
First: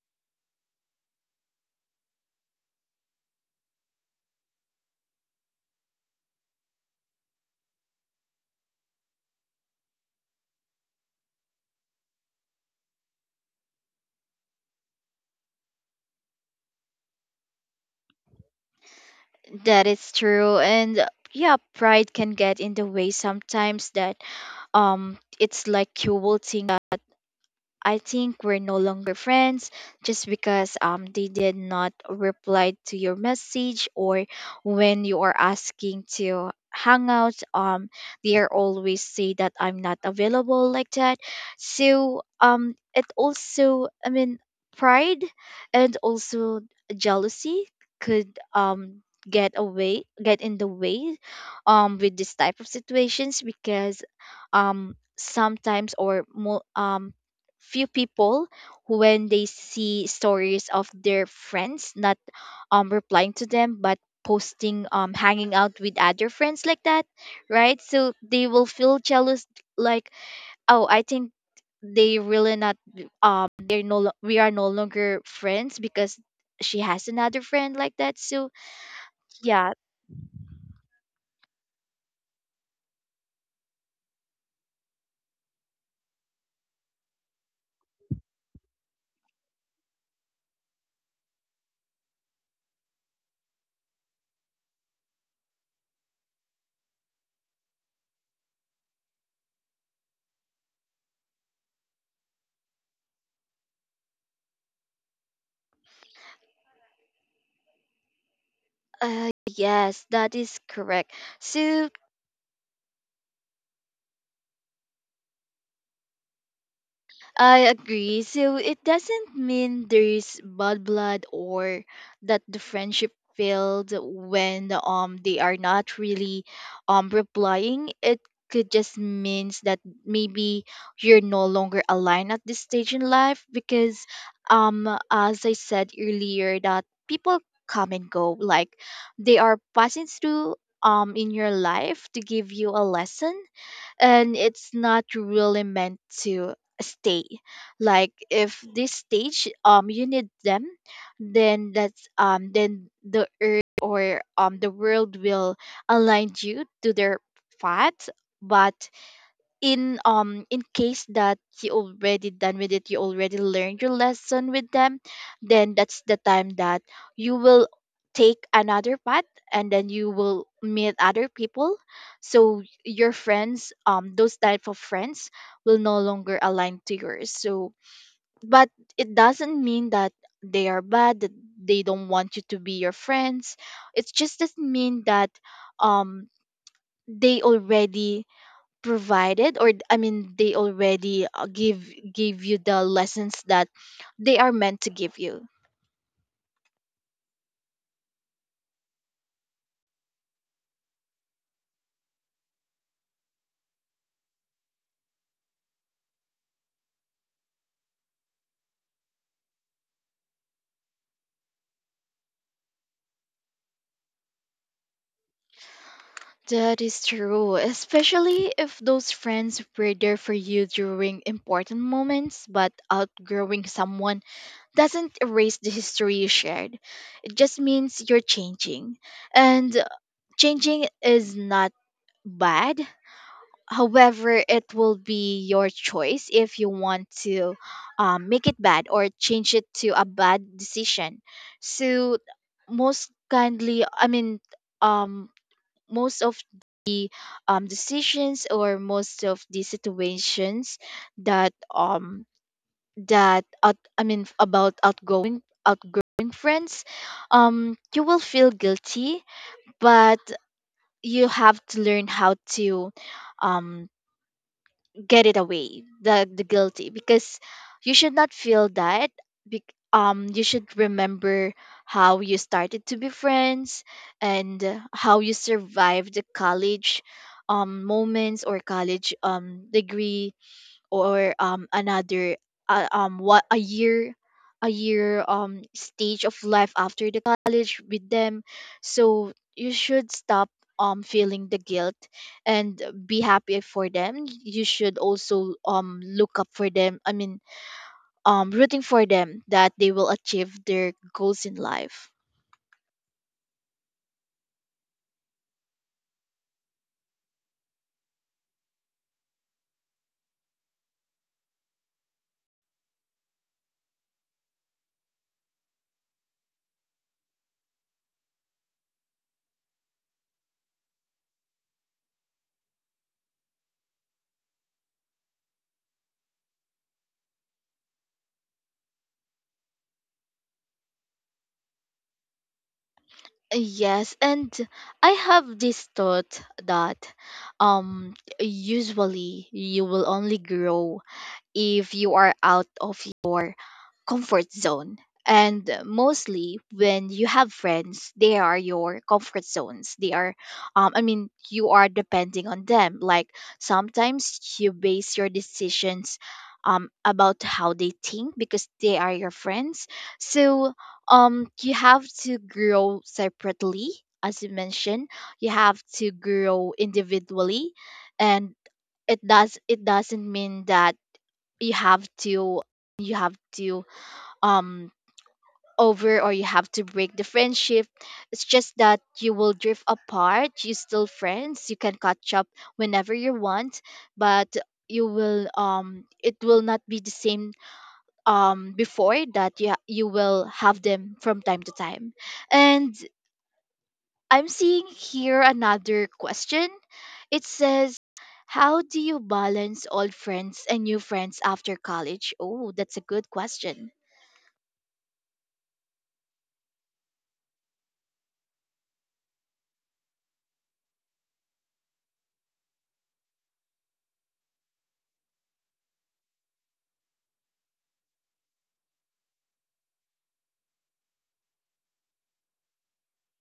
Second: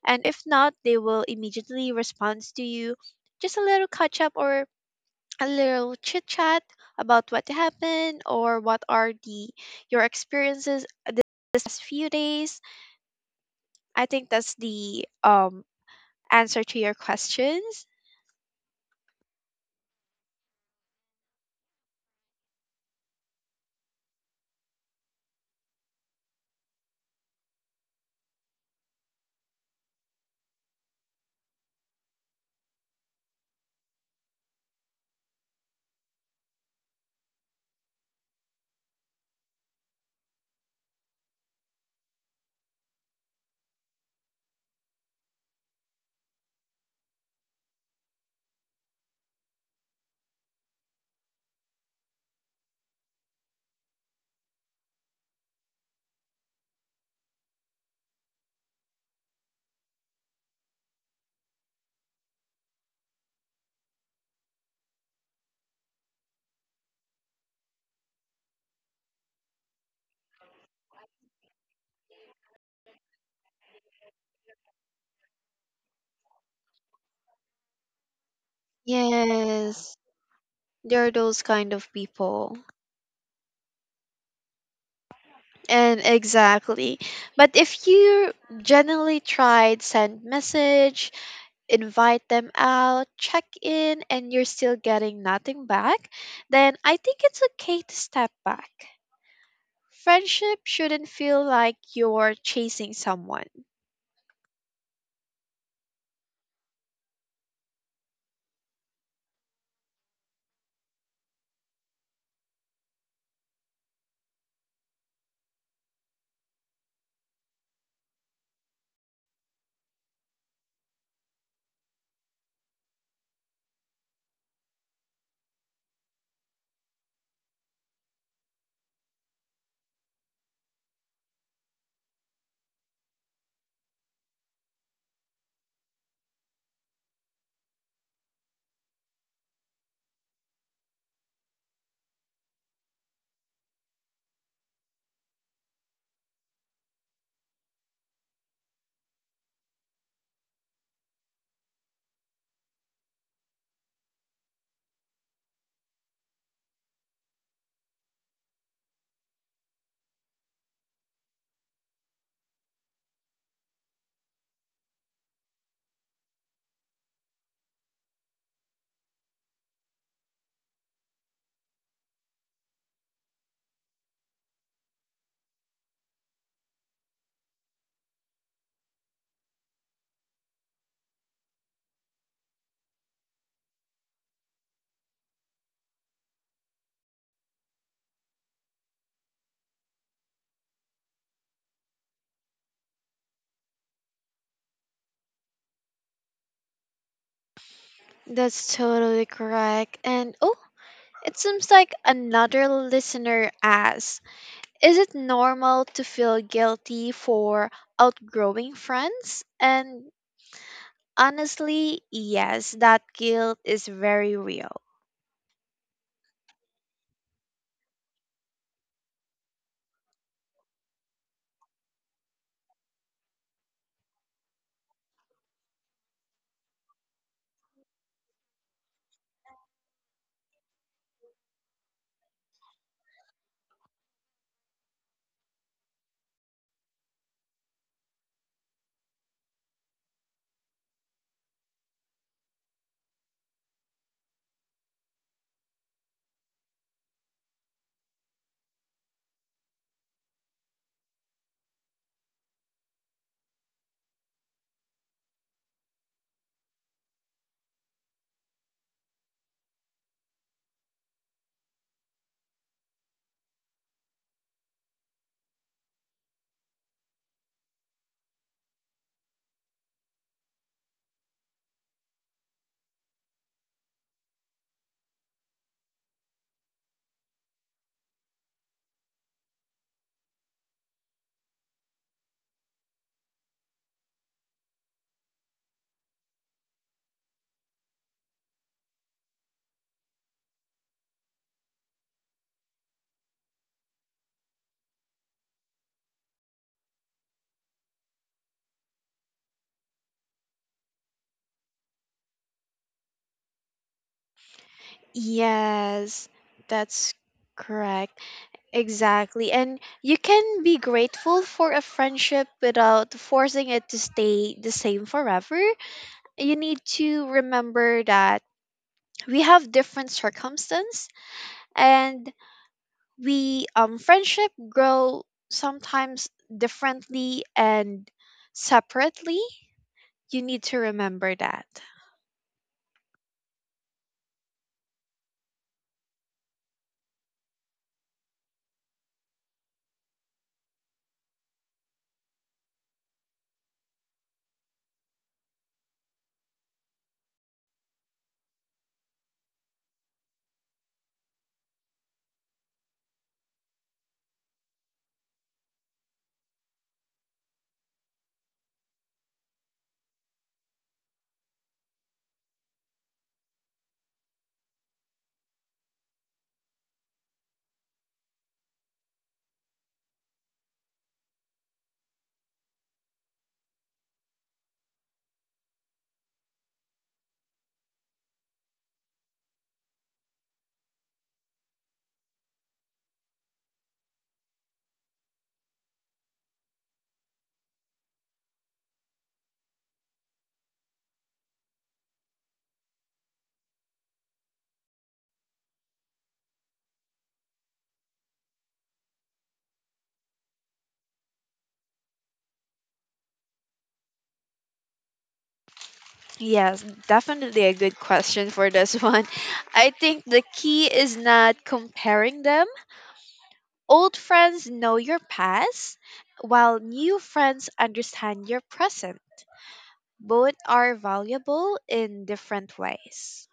A: and if not, they will immediately respond to you. Just a little catch up or a little chit chat about what happened or what are the your experiences this past few days. I think that's the answer to your questions.
B: That is true. And yeah, pride can get in the way sometimes, that it's like you will think. I think we're no longer friends just because they did not reply to your message, or when you are asking to hang out, they are always say that I'm not available, like that. So, it also, I mean, pride, and also jealousy, could get in the way with this type of situations. Because sometimes, or few people who, when they see stories of their friends not replying to them, but posting, hanging out with other friends, like that, right, so they will feel jealous. Like, oh, I think they really not, they're we are no longer friends because she has another friend, like that, so. Yeah.
A: Yes, there are those kind of people. And exactly. But if you generally tried send message, invite them out, check in, and you're still getting nothing back, then I think it's okay to step back. Friendship shouldn't feel like you're chasing someone.
B: Yes, that is correct. So I agree. So it doesn't mean there's bad blood, or that the friendship failed when they are not really replying. It could just means that maybe you're no longer aligned at this stage in life. Because as I said earlier, that people come and go, like they are passing through in your life to give you a lesson, and it's not really meant to stay. Like, if this stage you need them, then that's then the earth, or the world will align you to their path. But in case that you already done with it, you already learned your lesson with them, then that's the time that you will take another path, and then you will meet other people. So your friends, those type of friends will no longer align to yours, so. But it doesn't mean that they are bad, that they don't want you to be your friends. It just doesn't mean that, um they already provided, or I mean, they already give you the lessons that they are meant to give you.
A: That's totally correct. And oh, it seems like another listener asks, is it normal to feel guilty for outgrowing friends? And honestly, yes, that guilt is very real.
B: That is true, especially if those friends were there for you during important moments. But outgrowing someone doesn't erase the history you shared. It just means you're changing, and changing is not bad. However, it will be your choice if you want to make it bad, or change it to a bad decision. So, most kindly, I mean, um, most of decisions or most of the situations that um I mean about outgoing friends, you will feel guilty, but you have to learn how to um get it away the guilty, because you should not feel that. Bec You should remember how you started to be friends, and how you survived the college moments or college degree, or another what a year stage of life after the college with them. So you should stop feeling the guilt and be happy for them. You should also look up for them, I mean, rooting for them that they will achieve their goals in life.
A: Yes, that's correct. Exactly. And you can be grateful for a friendship without forcing it to stay the same forever. You need to remember that we have different circumstance, and we friendship grow sometimes differently and separately, you need to remember that.
B: Yes, and I have this thought that um usually you will only grow if you are out of your comfort zone. And mostly when you have friends, they are your comfort zones. They are, I mean, you are depending on them. Like, sometimes you base your decisions about how they think, because they are your friends. So you have to grow separately, as you mentioned. You have to grow individually, and it doesn't mean that you have to you have to um over, or you have to break the friendship. It's just that you will drift apart. You still friends, you can catch up whenever you want. But you will it will not be the same. Before that, you will have them from time to time. And I'm seeing here another question. It says, how do you balance old friends and new friends after college? Oh, that's a good question.
A: Yes, definitely a good question for this one. I think the key is not comparing them. Old friends know your past, while new friends understand your present. Both are valuable in different ways.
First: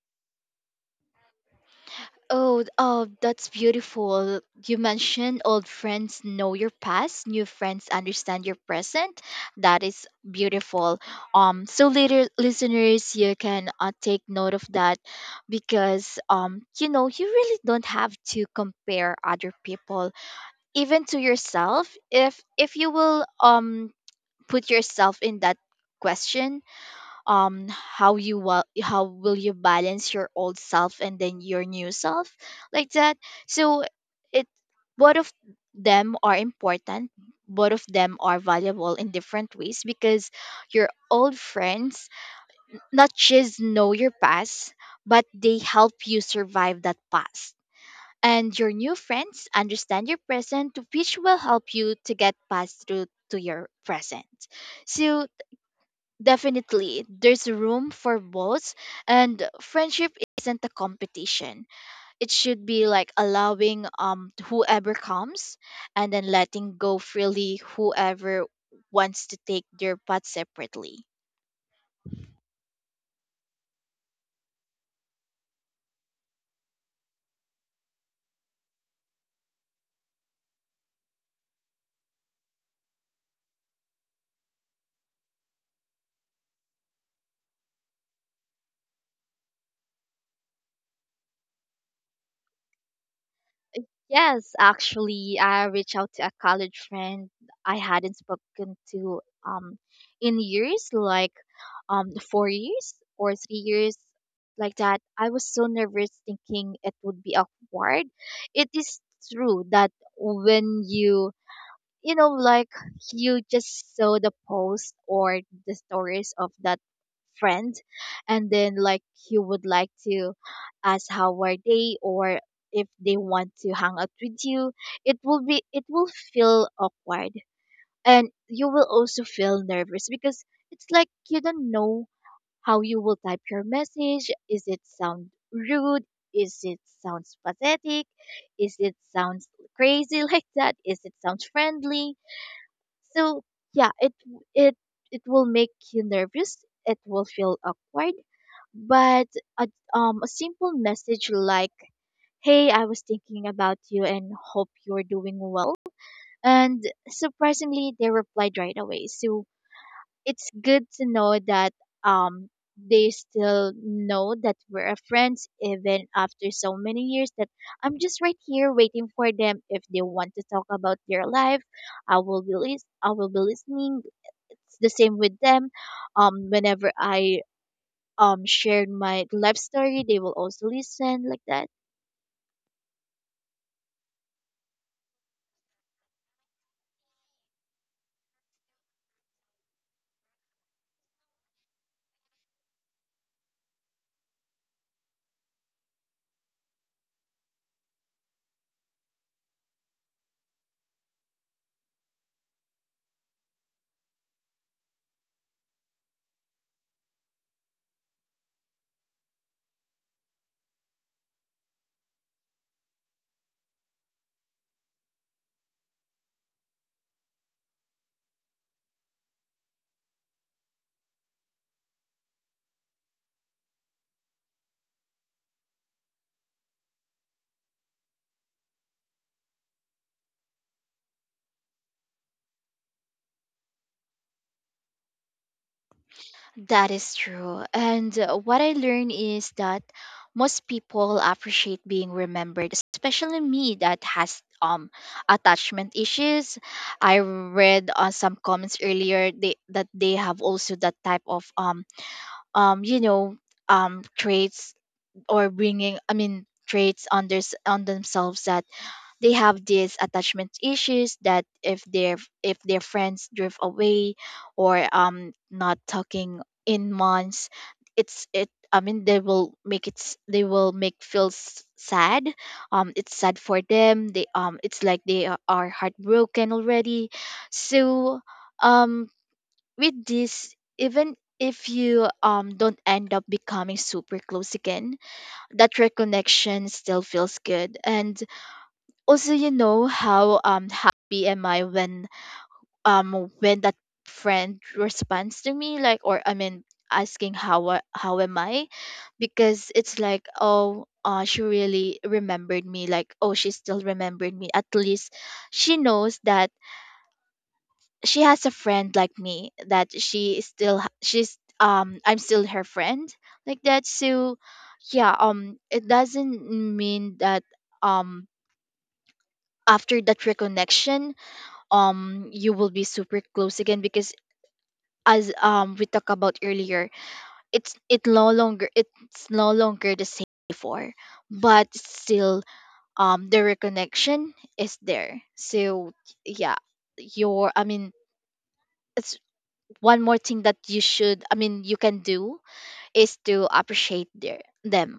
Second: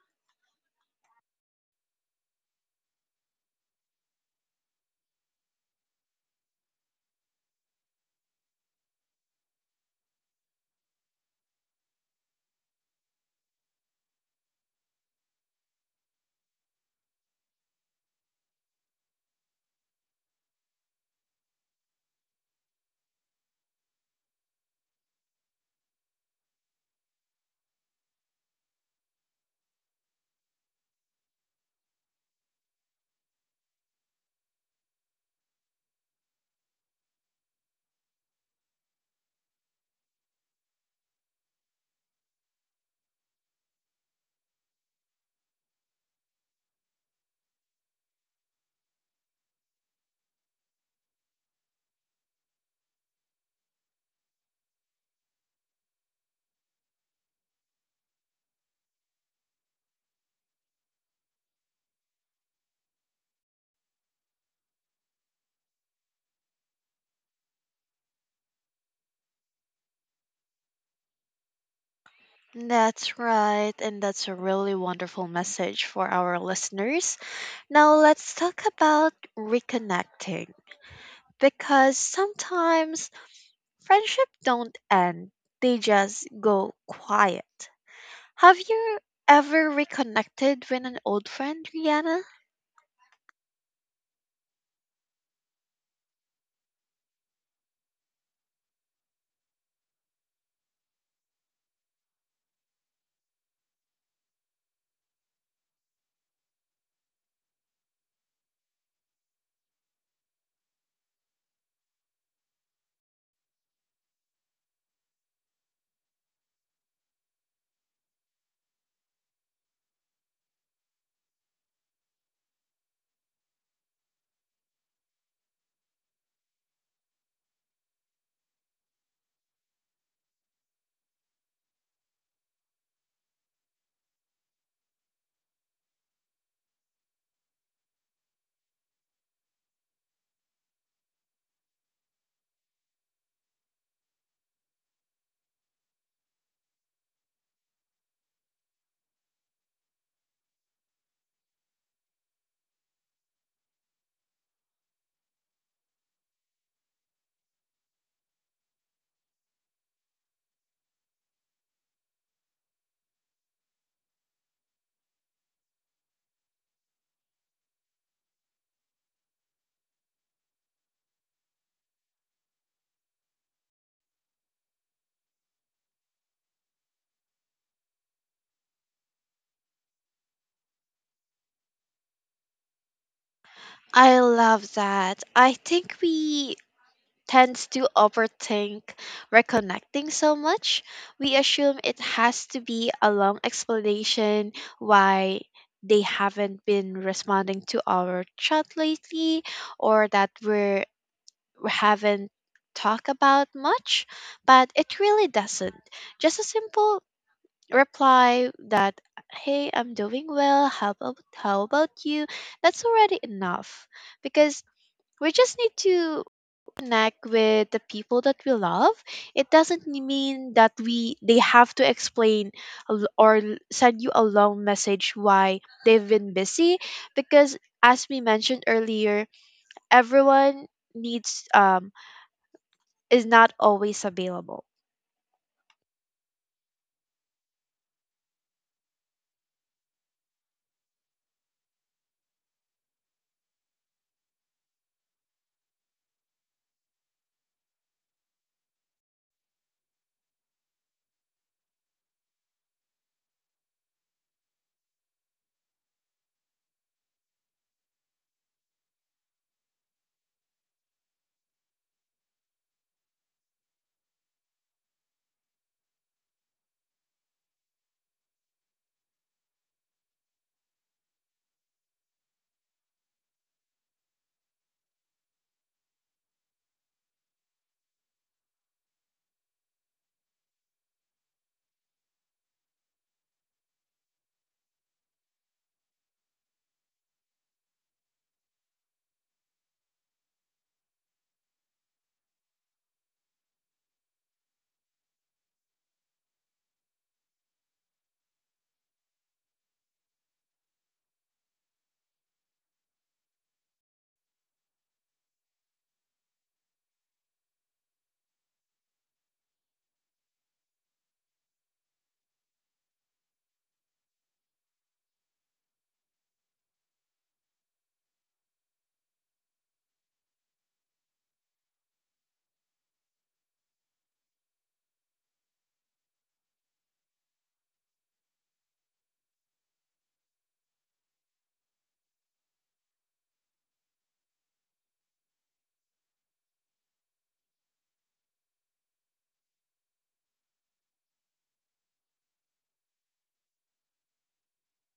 B: Oh, oh, that's beautiful. You mentioned old friends know your past, new friends understand your present. That is beautiful. So later, listeners, you can take note of that, because you really don't have to compare other people, even to yourself. If you will put yourself in that question, how will you balance your old self and then your new self, like that. So it both of them are important. Both of them are valuable in different ways, because your old friends not just know your past, but they help you survive that past. And your new friends understand your present, which will help you to get past through to your present. So definitely, there's room for both, and friendship isn't a competition. It should be like allowing whoever comes, and then letting go freely whoever wants to take their path separately.
A: That's right, and that's a really wonderful message for our listeners. Now, let's talk about reconnecting, because sometimes friendship don't end, they just go quiet. Have you ever reconnected with an old friend, Rihanna?
B: Yes, actually, I reached out to a college friend I hadn't spoken to in years, like 4 years or 3 years, like that. I was so nervous thinking it would be awkward. It is true that when you you know, like, you just saw the post or the stories of that friend, and then, like, you would like to ask how are they, or if they want to hang out with you, it will feel awkward. And you will also feel nervous, because it's like you don't know how you will type your message. Is it sound rude? Is it sounds pathetic? Is it sounds crazy like that? Is it sounds friendly? So yeah, it it will make you nervous. It will feel awkward. But a, a simple message like, "Hey, I was thinking about you and hope you're doing well." And surprisingly, they replied right away. So it's good to know that um they still know that we're a friends even after so many years, that I'm just right here waiting for them. If they want to talk about their life, I will be listening. It's the same with them, whenever I shared my life story, they will also listen, like that.
A: I love that. I think we tends to overthink reconnecting so much. We assume it has to be a long explanation why they haven't been responding to our chat lately, or that we haven't talked about much, but it really doesn't. Just a simple reply that, hey, I'm doing well, how about you? That's already enough, because we just need to connect with the people that we love. It doesn't mean that we they have to explain a l- or l- send you a long message why they've been busy, because as we mentioned earlier, everyone needs is not always available.
B: That is true. And what I learned is that most people appreciate being remembered, especially me that has attachment issues. I read on some comments earlier, they, that they have also that type of um you know traits, or bringing I mean traits on on themselves, that they have these attachment issues, that if their friends drift away, or not talking in months. It's it I mean, they will they will make feel sad. It's sad for them. They It's like they are heartbroken already. So um with this, even if you don't end up becoming super close again, that reconnection still feels good. And also, you know how happy am I when that friend responds to me, like, or I mean asking how how am I, because it's like, oh, she really remembered me, like, oh, she still remembered me, at least. She knows that she has a friend like me, that she is still h- she's I'm still her friend, like that. So yeah, it doesn't mean that um after that reconnection, you will be super close again, because as we talked about earlier, it's no longer the same before. But still, the reconnection is there. So yeah, your I mean, it's one more thing that you should, I mean, you can do, is to appreciate their them.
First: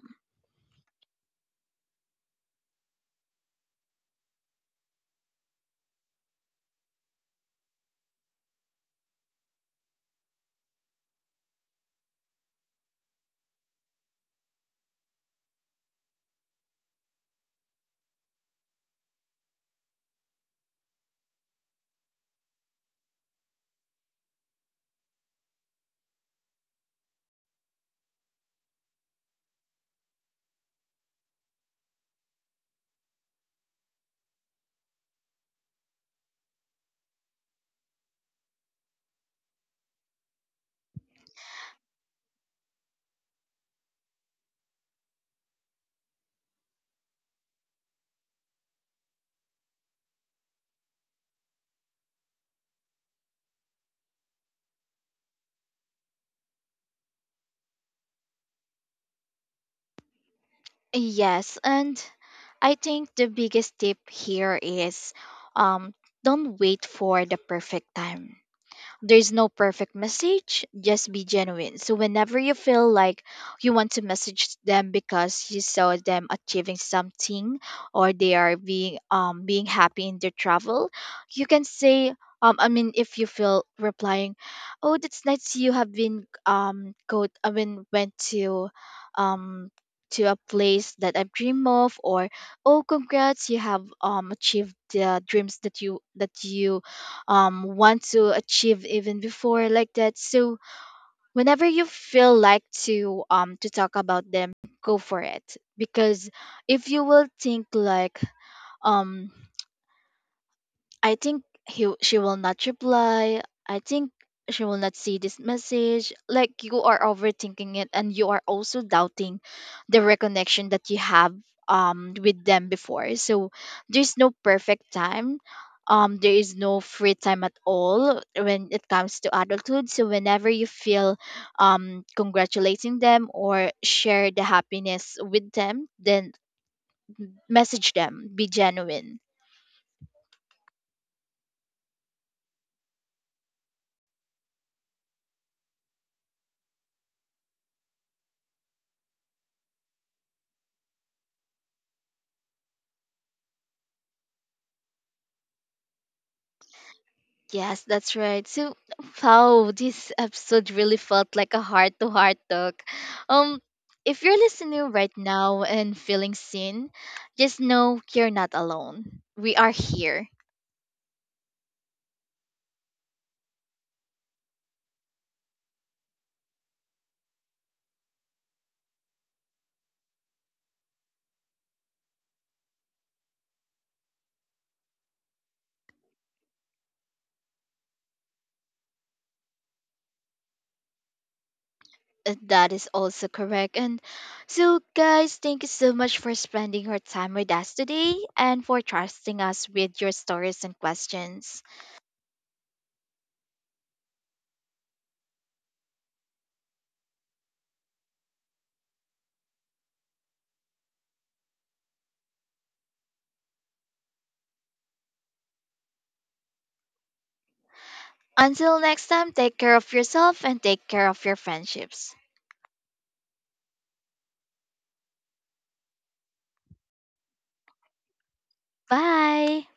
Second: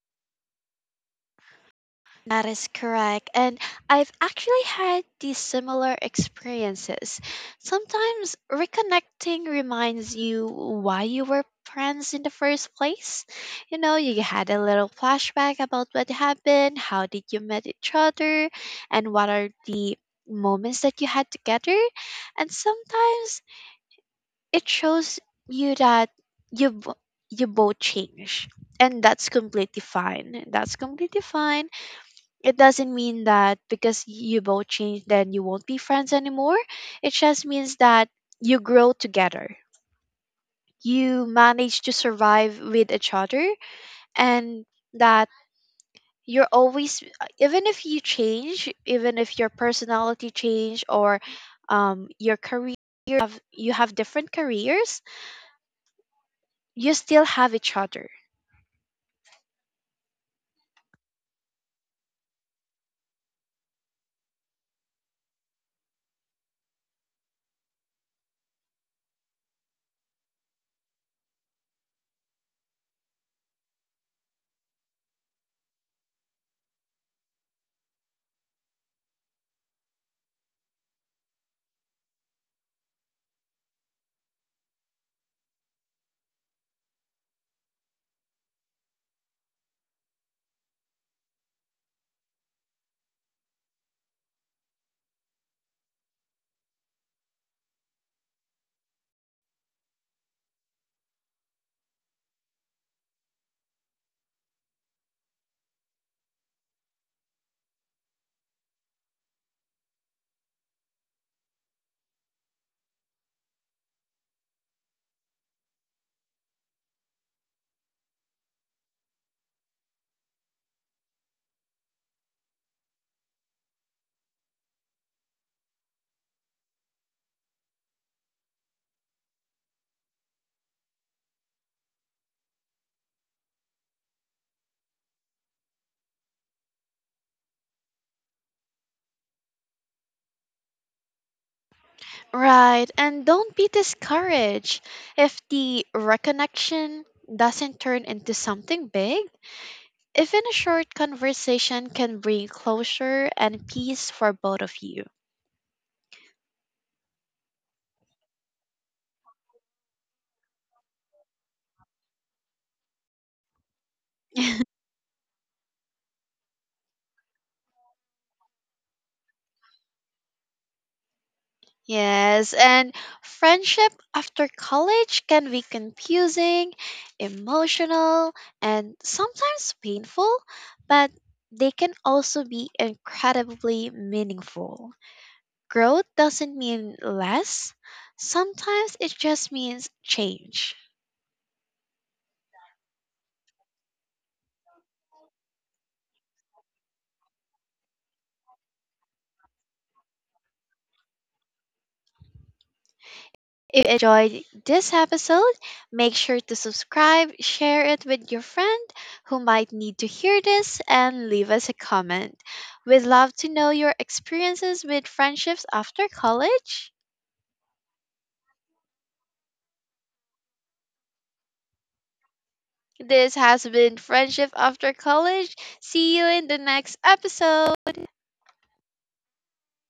A: That is correct. And I've actually had these similar experiences. Sometimes reconnecting reminds you why you were friends in the first place. You know, you had a little flashback about what happened, how did you met each other, and what are the moments that you had together. And sometimes it shows you that you bo- you both change. And that's completely fine. That's completely fine, it doesn't mean that because you both change then you won't be friends anymore, it just means that you grow together, you manage to survive with each other, and that you're always, even if you change, even if your personality change or, your career, have you have different careers, you still have each other.
B: Yes, and I think the biggest tip here is, um don't wait for the perfect time. There's no perfect message, just be genuine. So, whenever you feel like you want to message them because you saw them achieving something, or they are being happy in their travel, you can say, I mean, if you feel replying, oh, that's nice, you have been go I mean, went um to a place that I dream of. Or, oh, congrats, you have achieved the dreams that you want to achieve, even before, like that. So whenever you feel like to talk about them, go for it. Because if you will think, like, um I think she will not reply. I think she will not see this message. Like, you are overthinking it, and you are also doubting the reconnection that you have with them before. So there's no perfect time. There is no free time at all when it comes to adulthood. So whenever you feel congratulating them, or share the happiness with them, then message them, be genuine.
A: Right, and don't be discouraged if the reconnection doesn't turn into something big. Even a short conversation can bring closure and peace for both of you.
B: Yes, that's right. So, wow, this episode really felt like a heart-to-heart talk. Um, if you're listening right now and feeling seen, just know you're not alone. We are here.
A: Yes, and friendship after college can be confusing, emotional, and sometimes painful, but they can also be incredibly meaningful. Growth doesn't mean less, sometimes it just means change.
B: That is also correct. And so, guys, thank you so much for spending your time with us today and for trusting us with your stories and questions.
A: If you enjoyed this episode, make sure to subscribe, share it with your friend who might need to hear this, and leave us a comment. We'd love to know your experiences with friendships after college.
B: Until next time, take care of yourself and take care of your friendships.
A: This has been Friendship After College. See you in the next episode.
B: Bye.